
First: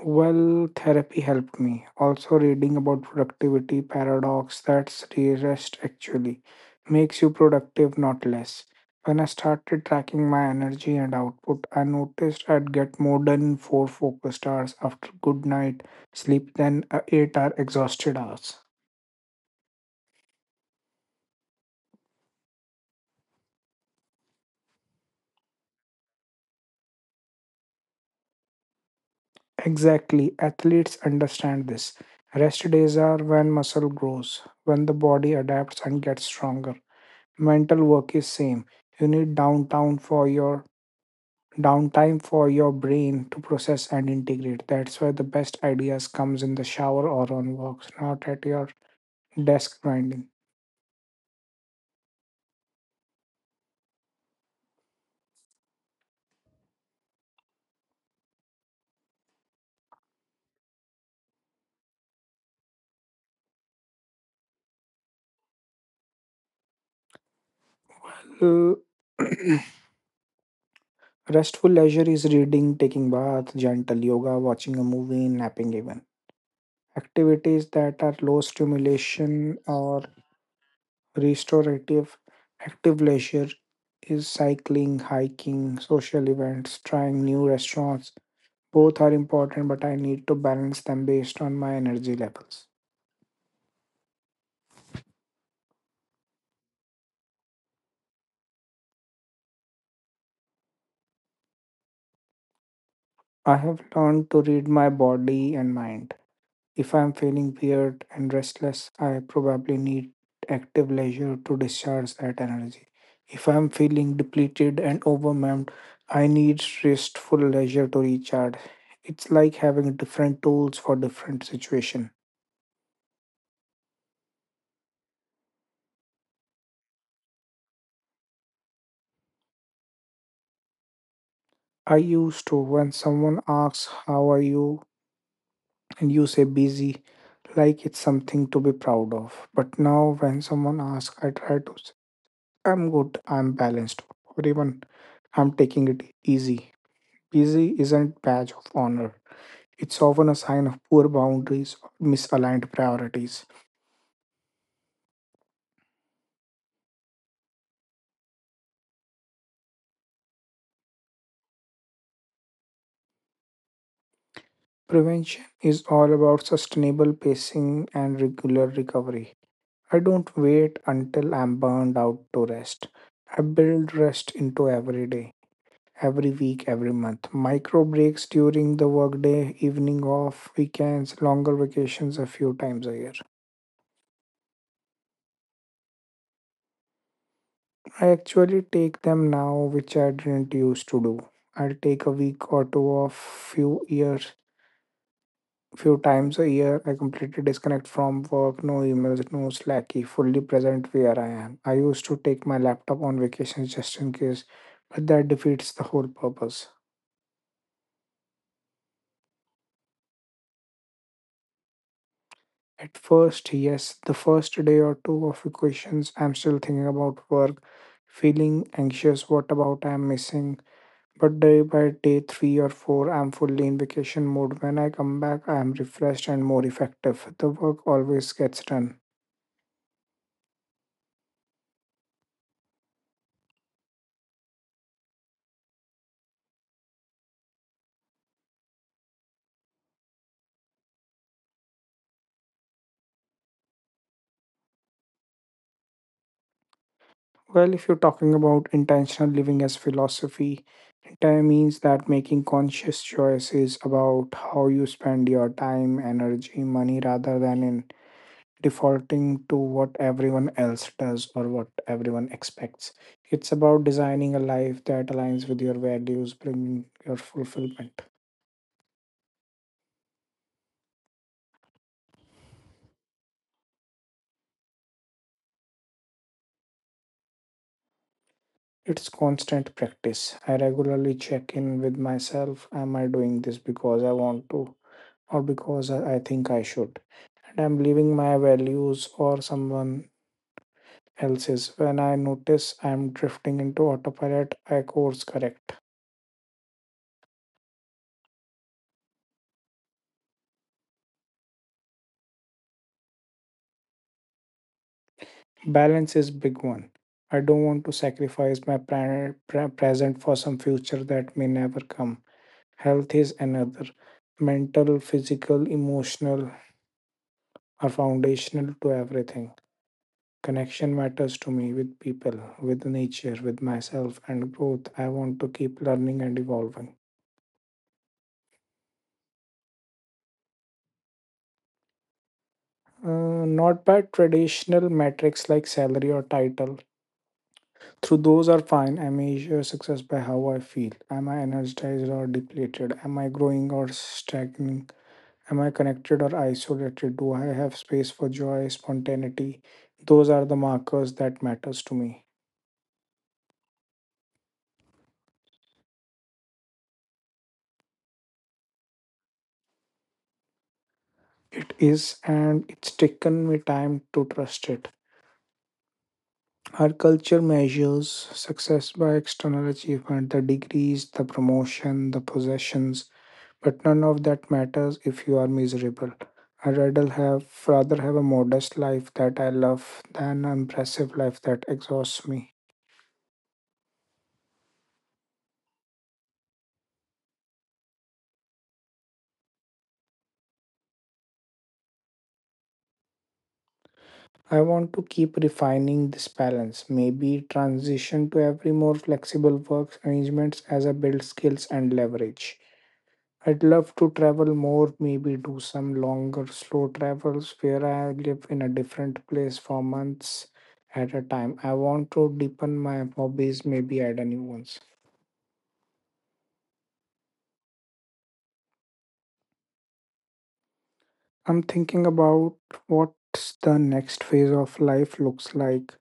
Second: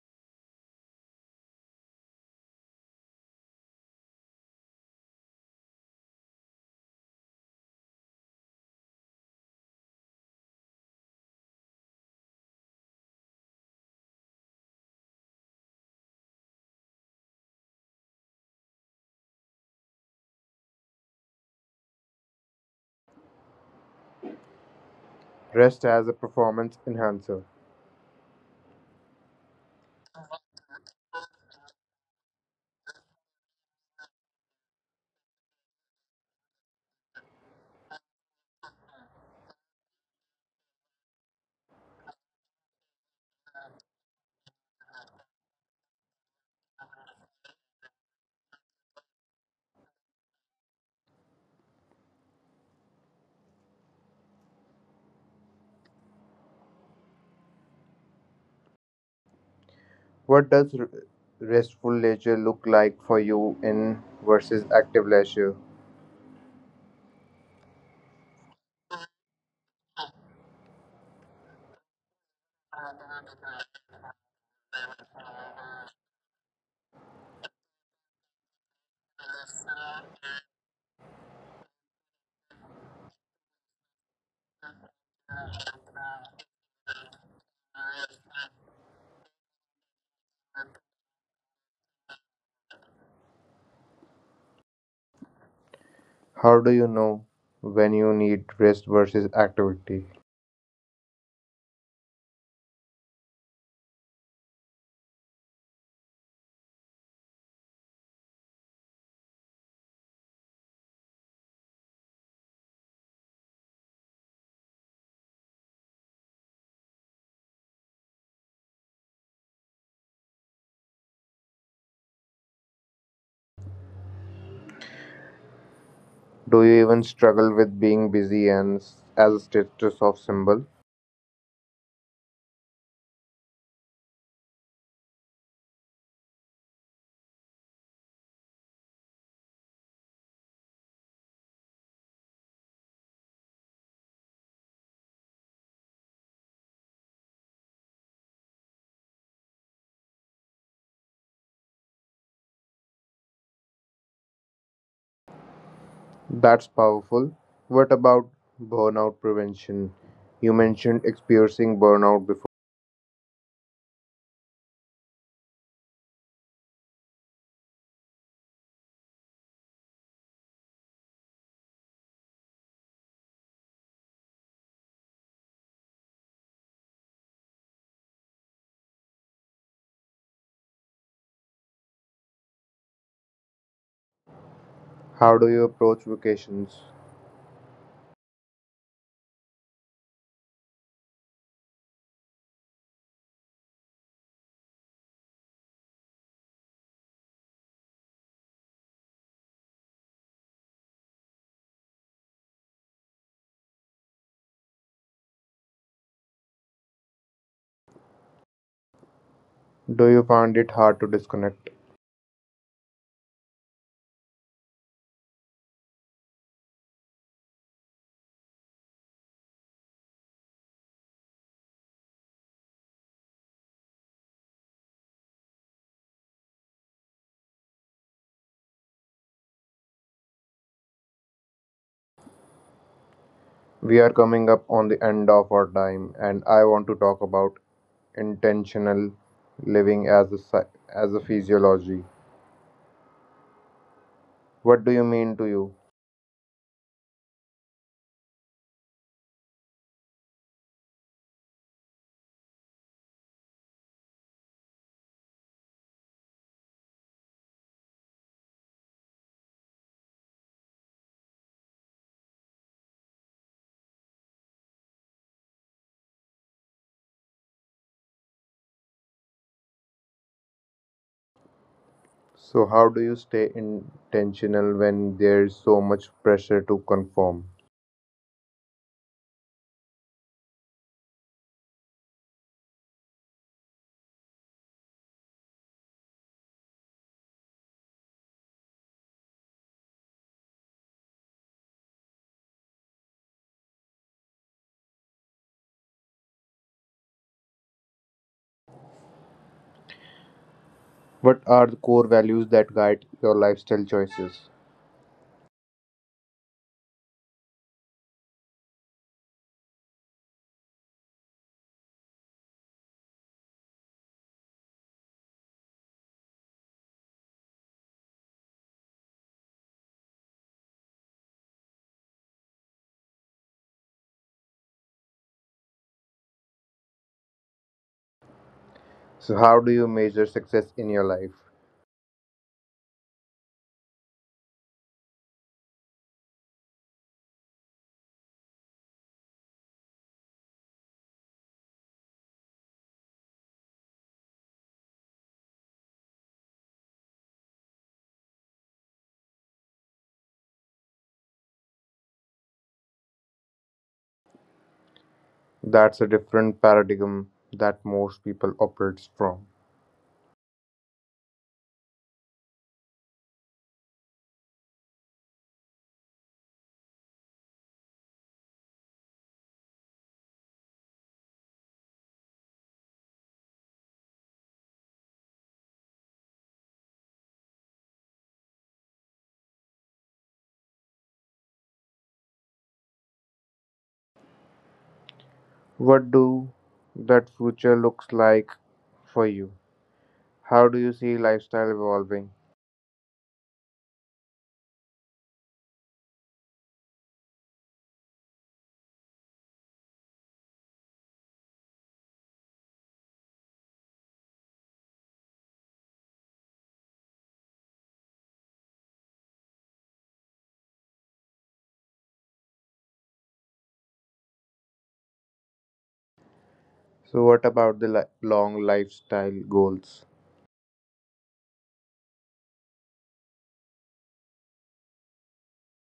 Well, therapy helped me. Also, reading about productivity paradox that's rarest actually makes you productive, not less. When I started tracking my energy and output, I noticed I'd get more done in four focused hours after good night sleep than 8 hour exhausted hours.
Rest as a performance enhancer.
Exactly, athletes understand this. Rest days are when muscle grows, when the body adapts and gets stronger. Mental work is same, you need downtown for your downtime for your brain to process and integrate. That's where the best ideas comes, in the shower or on walks, not at your desk grinding.
What does restful leisure look like for you in versus active leisure?
Uh, <clears throat> Restful leisure is reading, taking bath, gentle yoga, watching a movie, napping even. Activities that are low stimulation or restorative. Active leisure is cycling, hiking, social events, trying new restaurants. Both are important, but I need to balance them based on my energy levels.
How do you know when you need rest versus activity?
I have learned to read my body and mind. If I am feeling weird and restless, I probably need active leisure to discharge that energy. If I am feeling depleted and overwhelmed, I need restful leisure to recharge. It's like having different tools for different situation.
Do you even struggle with being busy and as a status of symbol?
I used to, when someone asks how are you and you say busy like it's something to be proud of. But now when someone asks I try to, I'm good. I'm balanced. Or even, I'm taking it easy. Busy isn't badge of honor. It's often a sign of poor boundaries or misaligned priorities.
That's powerful. What about burnout prevention? You mentioned experiencing burnout before.
Prevention is all about sustainable pacing and regular recovery. I don't wait until I'm burned out to rest. I build rest into every day, every week, every month. Micro breaks during the workday, evening off, weekends, longer vacations a few times a year.
How do you approach vacations?
I actually take them now, which I didn't used to do. I'll take a week or two off few years, few times a year. I completely disconnect from work, no emails, no slacky, fully present where I am. I used to take my laptop on vacations just in case, but that defeats the whole purpose.
Do you find it hard to disconnect?
At first, yes, the first day or two of vacations, I'm still thinking about work, feeling anxious what about I'm missing. But day by day three or four, I'm fully in vacation mode. When I come back, I am refreshed and more effective. The work always gets done.
We are coming up on the end of our time, and I want to talk about intentional living as a as a physiology. What do you mean to you?
Well, if you're talking about intentional living as philosophy, time means that making conscious choices about how you spend your time, energy, money rather than in defaulting to what everyone else does or what everyone expects. It's about designing a life that aligns with your values, bringing your fulfillment.
So how do you stay intentional when there's so much pressure to conform?
It's constant practice. I regularly check in with myself. Am I doing this because I want to, or because I think I should? And I'm leaving my values or someone else's. When I notice I'm drifting into autopilot, I course correct.
What are the core values that guide your lifestyle choices?
Balance is big one. I don't want to sacrifice my present for some future that may never come. Health is another. Mental, physical, emotional are foundational to everything. Connection matters to me, with people, with nature, with myself, and growth. I want to keep learning and evolving.
So how do you measure success in your life?
Not by traditional metrics like salary or title. Through those are fine. I measure success by how I feel. Am I energized or depleted? Am I growing or stagnating? Am I connected or isolated? Do I have space for joy, spontaneity? Those are the markers that matters to me.
That's a different paradigm that most people operates from.
It is, and it's taken me time to trust it. Our culture measures success by external achievement, the degrees, the promotion, the possessions, but none of that matters if you are miserable. I'd rather have a modest life that I love than an impressive life that exhausts me.
What do that future looks like for you? How do you see lifestyle evolving?
I want to keep refining this balance, maybe transition to every more flexible work arrangements as I build skills and leverage. I'd love to travel more, maybe do some longer, slow travels where I live in a different place for months at a time. I want to deepen my hobbies, maybe add a new ones.
So, what about the long lifestyle goals?
I'm thinking about what's the next phase of life looks like.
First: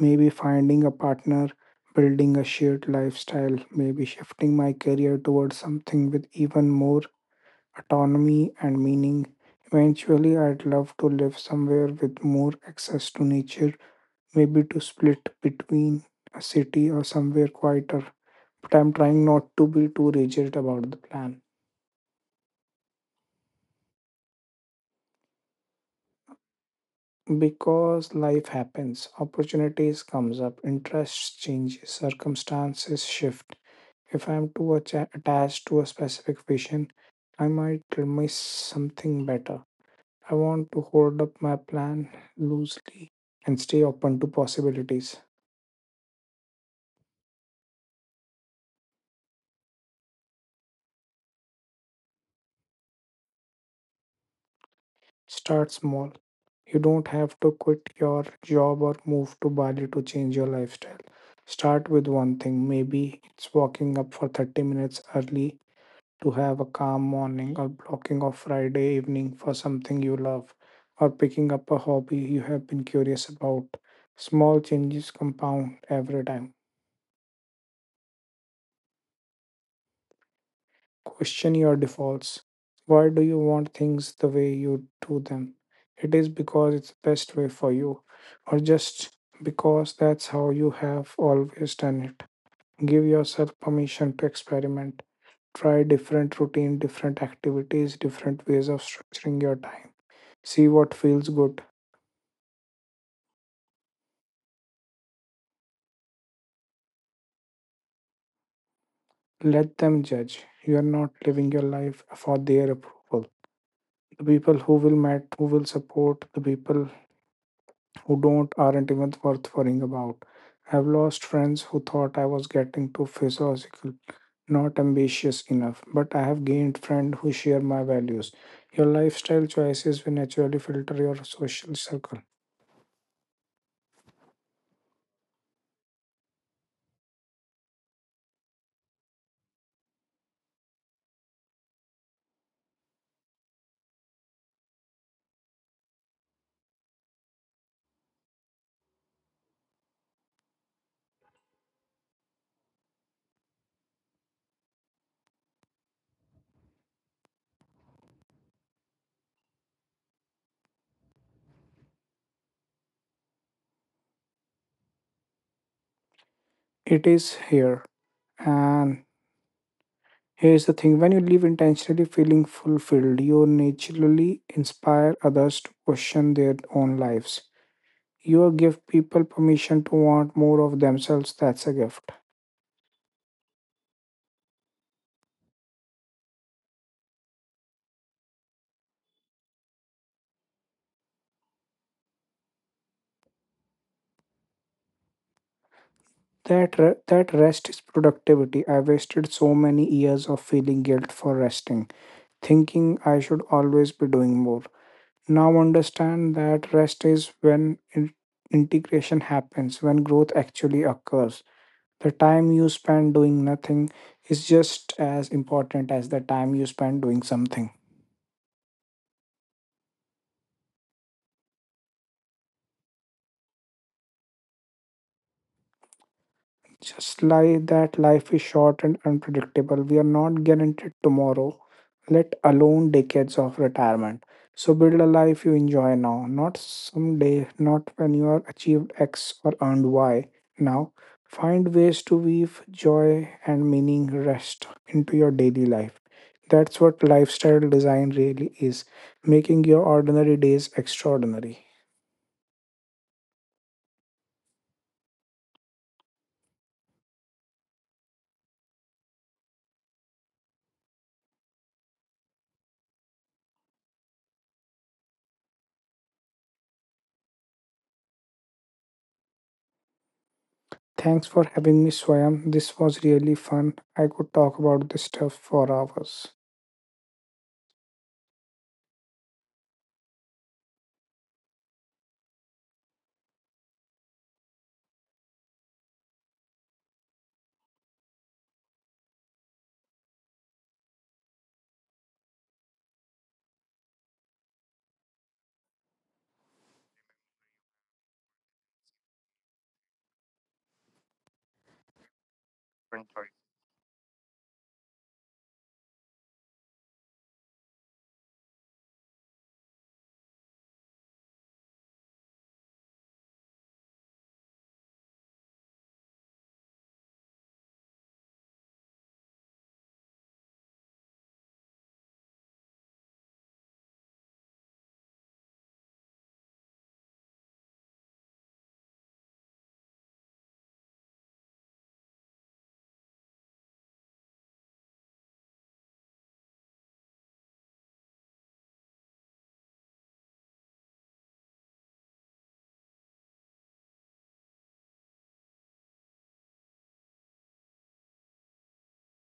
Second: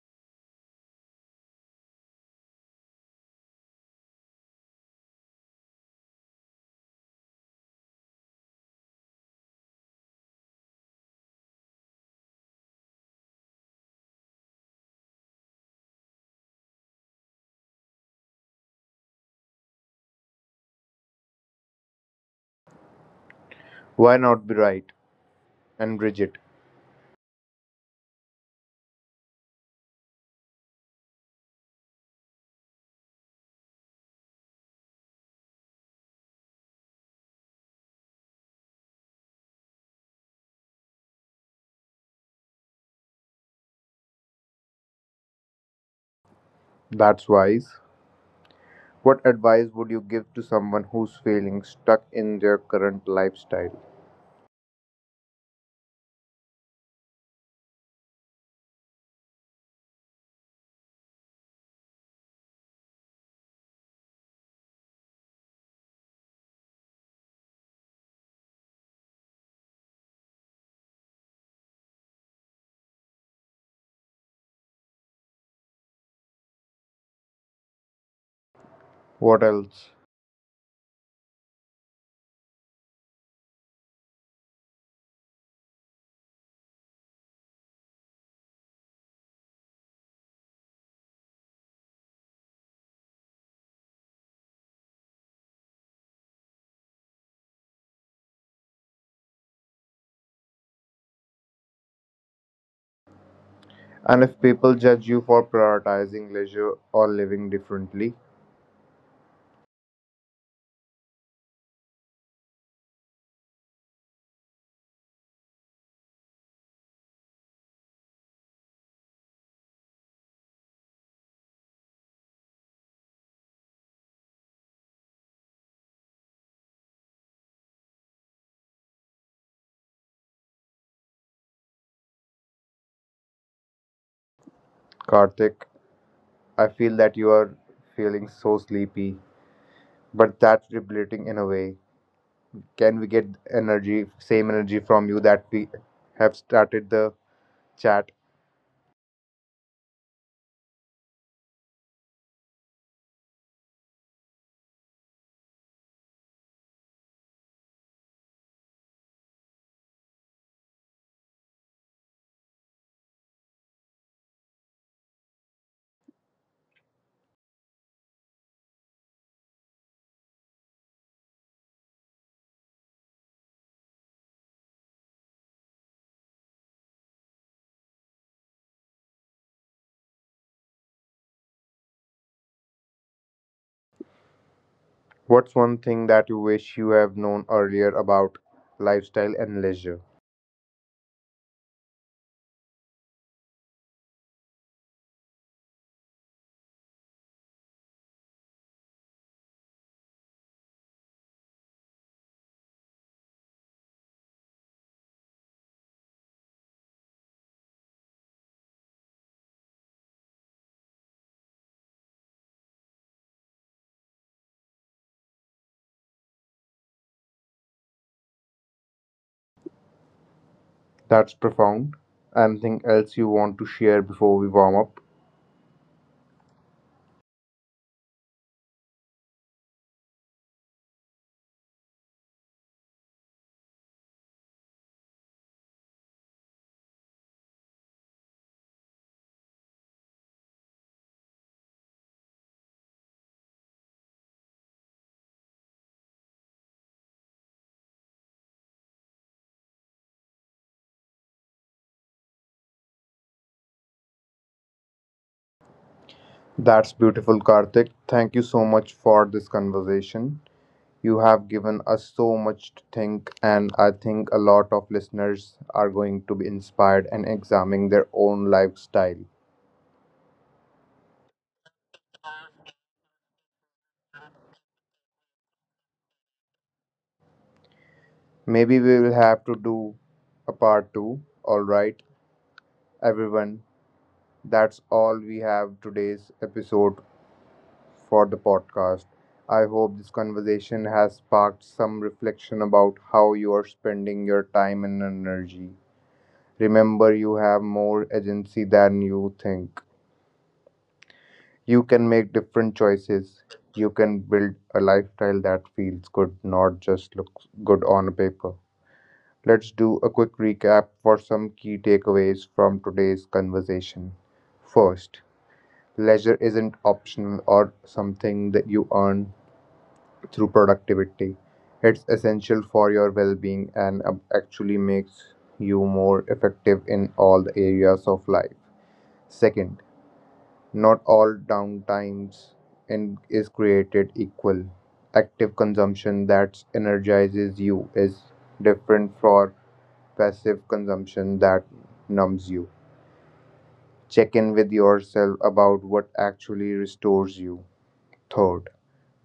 Maybe finding a partner, building a shared lifestyle, maybe shifting my career towards something with even more autonomy and meaning. Eventually, I'd love to live somewhere with more access to nature, maybe to split between a city or somewhere quieter. But I'm trying not to be too rigid about the plan,
Why not be right and rigid?
because life happens, opportunities comes up, interests changes, circumstances shift. If I'm too attached to a specific vision, I might miss something better. I want to hold up my plan loosely and stay open to possibilities.
That's wise. What advice would you give to someone who's feeling stuck in their current lifestyle?
Start small. You don't have to quit your job or move to Bali to change your lifestyle. Start with one thing. Maybe it's walking up for 30 minutes early to have a calm morning, or blocking off Friday evening for something you love, or picking up a hobby you have been curious about. Small changes compound every time.
What else?
Question your defaults. Why do you want things the way you do them? It is because it's the best way for you, or just because that's how you have always done it. Give yourself permission to experiment. Try different routine, different activities, different ways of structuring your time. See what feels good.
And if people judge you for prioritizing leisure or living differently,
Let them judge. You are not living your life for their approval. The people who will matter, who will support, the people who don't aren't even worth worrying about. I've lost friends who thought I was getting too philosophical, not ambitious enough, but I have gained friends who share my values. Your lifestyle choices will naturally filter your social circle.
Karthik, I feel that you are feeling so sleepy, but that's depleting in a way. Can we get energy, same energy from you that we have started the chat.
It is here. And here's the thing, when you live intentionally feeling fulfilled, you naturally inspire others to question their own lives. You give people permission to want more of themselves. That's a gift.
What's one thing that you wish you have known earlier about lifestyle and leisure?
That rest is productivity. I wasted so many years of feeling guilt for resting, thinking I should always be doing more. Now understand that rest is when integration happens, when growth actually occurs. The time you spend doing nothing is just as important as the time you spend doing something.
That's profound. Anything else you want to share before we warm up?
Just like that, life is short and unpredictable. We are not guaranteed tomorrow, let alone decades of retirement. So build a life you enjoy now, not someday, not when you are achieved X or earned Y. Now, find ways to weave joy and meaning rest into your daily life. That's what lifestyle design really is, making your ordinary days extraordinary.
That's beautiful, Karthik. Thank you so much for this conversation. You have given us so much to think, and I think a lot of listeners are going to be inspired and examining their own lifestyle.
Thanks for having me, Swayam. This was really fun. I could talk about this stuff for hours.
Maybe we will have to do a part two. All right, everyone, that's all we have today's episode for the podcast. I hope this conversation has sparked some reflection about how you are spending your time and energy. Remember, you have more agency than you think. You can make different choices. You can build a lifestyle that feels good, not just looks good on paper. Let's do a quick recap for some key takeaways from today's conversation. First, leisure isn't optional or something that you earn through productivity. It's essential for your well being and actually makes you more effective in all the areas of life. Second, not all downtimes in, is created equal. Active consumption that energizes you is different from passive consumption that numbs you. Check in with yourself about what actually restores you. Third,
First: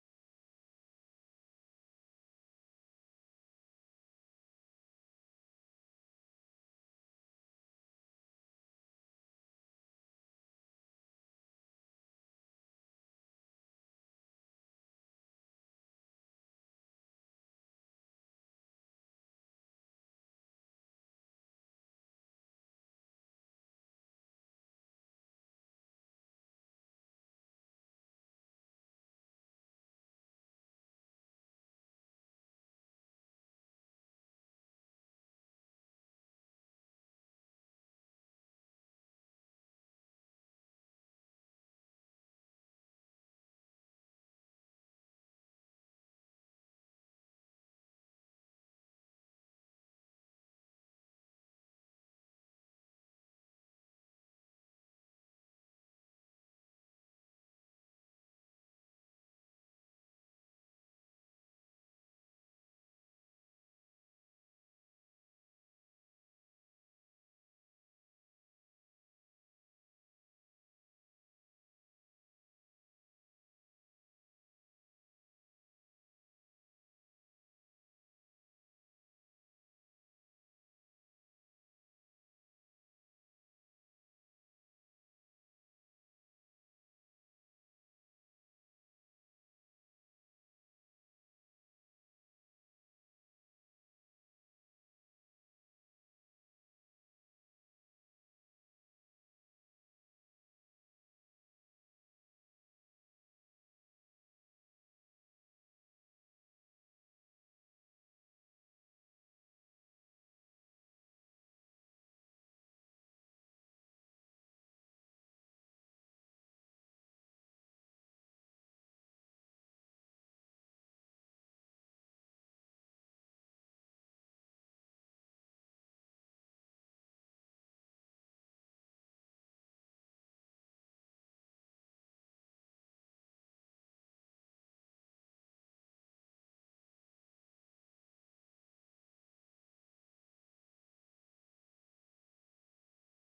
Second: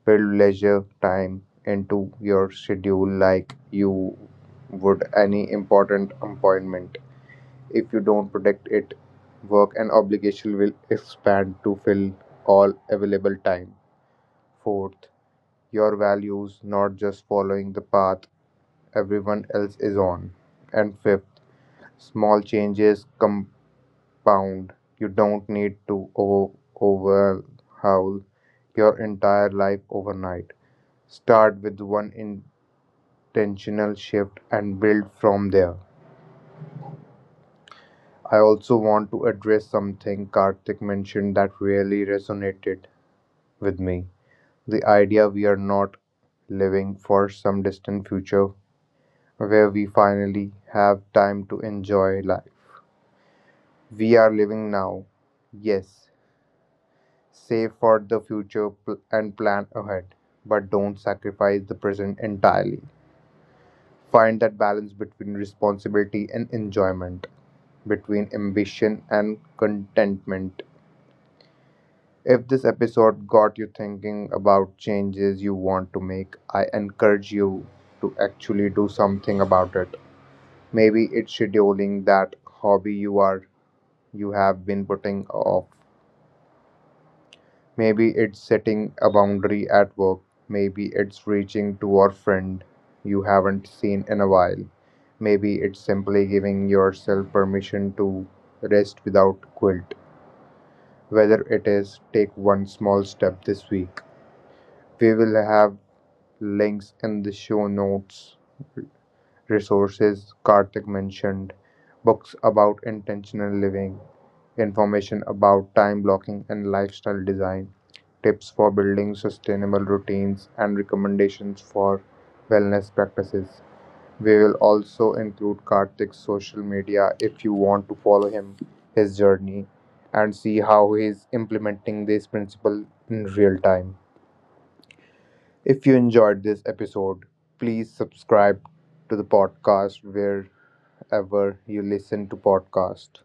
build leisure time into your schedule like you would any important appointment. If you don't protect it, work and obligation will expand to fill all available time. Fourth, your values, not just following the path everyone else is on. And fifth, small changes compound. You don't need to overhaul your entire life overnight. Start with one in Tensional shift and build from there. I also want to address something Karthik mentioned that really resonated with me, the idea we are not living for some distant future where we finally have time to enjoy life. We are living now, yes, save for the future and plan ahead, but don't sacrifice the present entirely. Find that balance between responsibility and enjoyment, between ambition and contentment. If this episode got you thinking about changes you want to make, I encourage you to actually do something about it. Maybe it's scheduling that hobby you have been putting off. Maybe it's setting a boundary at work. Maybe it's reaching to a friend you haven't seen in a while. Maybe it's simply giving yourself permission to rest without guilt. Whether it is take one small step this week. We will have links in the show notes, resources Karthik mentioned, books about intentional living, information about time blocking and lifestyle design, tips for building sustainable routines, and recommendations for wellness practices. We will also include Karthik's social media if you want to follow him, his journey, and see how he is implementing this principle in real time. If you enjoyed this episode, please subscribe to the podcast wherever you listen to podcasts.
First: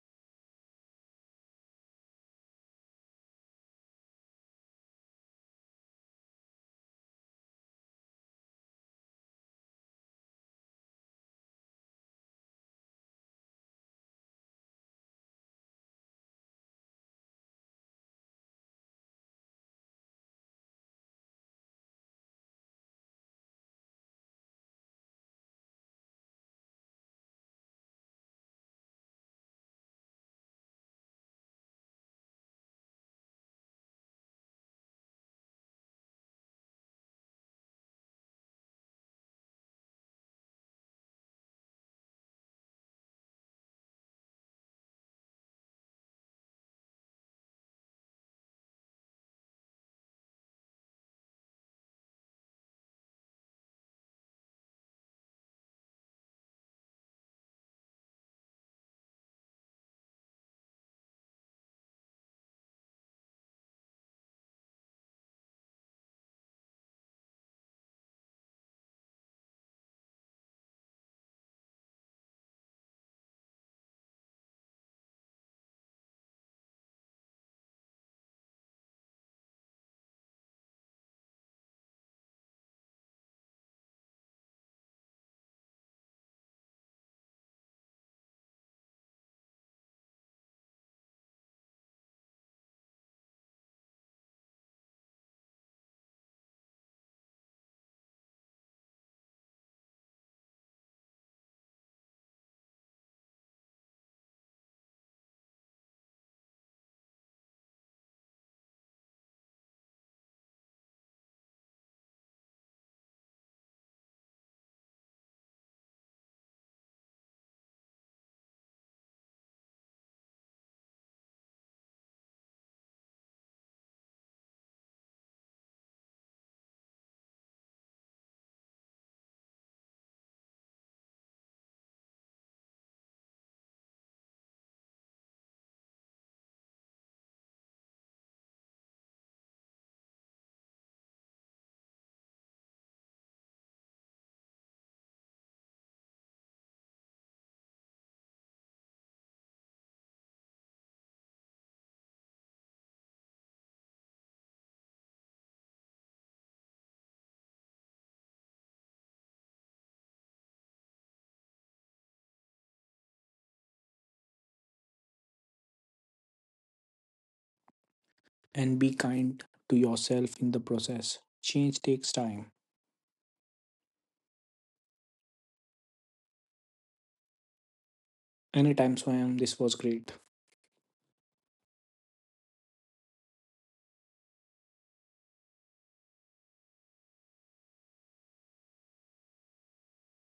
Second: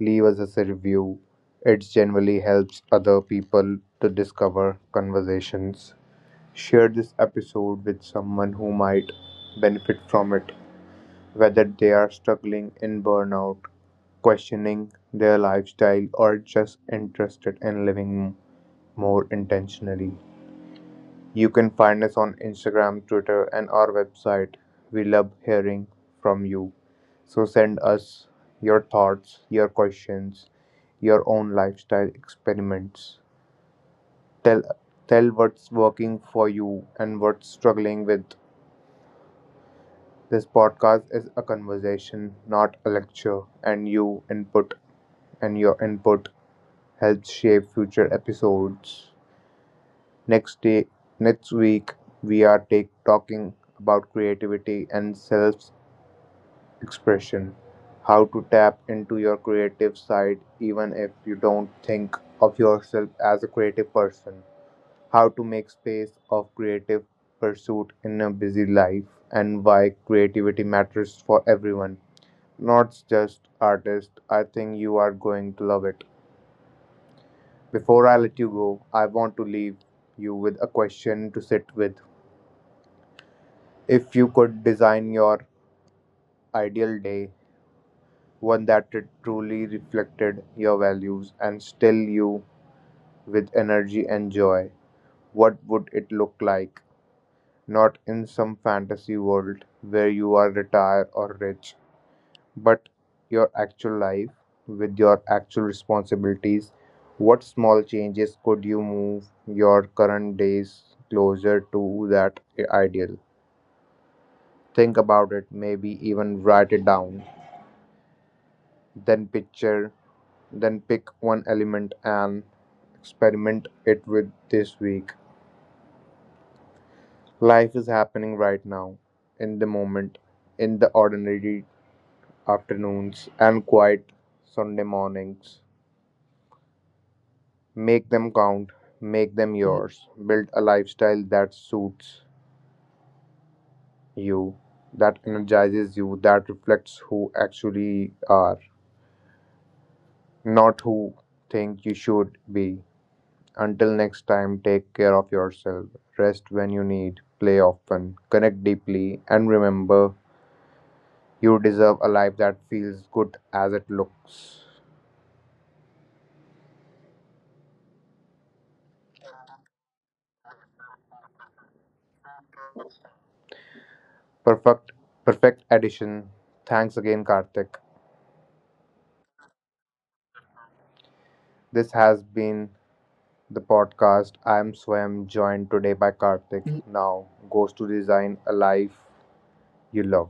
Leave us as a review. It generally helps other people to discover conversations. Share this episode with someone who might benefit from it, whether they are struggling in burnout, questioning their lifestyle, or just interested in living more intentionally. You can find us on Instagram, Twitter, and our website. We love hearing from you. So send us your thoughts, your questions, your own lifestyle experiments. Tell tell what's working for you and what's struggling with. This podcast is a conversation, not a lecture, and your input helps shape future episodes. Next day, next week, we are talking about creativity and self-expression. How to tap into your creative side even if you don't think of yourself as a creative person. How to make space of creative pursuit in a busy life and why creativity matters for everyone. Not just artists. I think you are going to love it. Before I let you go, I want to leave you with a question to sit with. If you could design your ideal day, one that it truly reflected your values and still you with energy and joy, what would it look like? Not in some fantasy world where you are retired or rich, but your actual life with your actual responsibilities, what small changes could you move your current days closer to that ideal? Think about it, maybe even write it down, then picture then pick one element and experiment it with this week. Life is happening right now, in the moment, in the ordinary afternoons and quiet Sunday mornings. Make them count, make them yours. Build a lifestyle that suits you, that energizes you, that reflects who actually are, not who think you should be. Until next time, take care of yourself. Rest when you need, play often, connect deeply, and remember you deserve a life that feels good as it looks.
And be kind to yourself in the process. Change takes time.
Perfect perfect addition. Thanks again, Karthik.
Anytime, Swayam, this was great.
This has been the podcast. I'm Swam, joined today by Karthik. Now goes to design a life you love.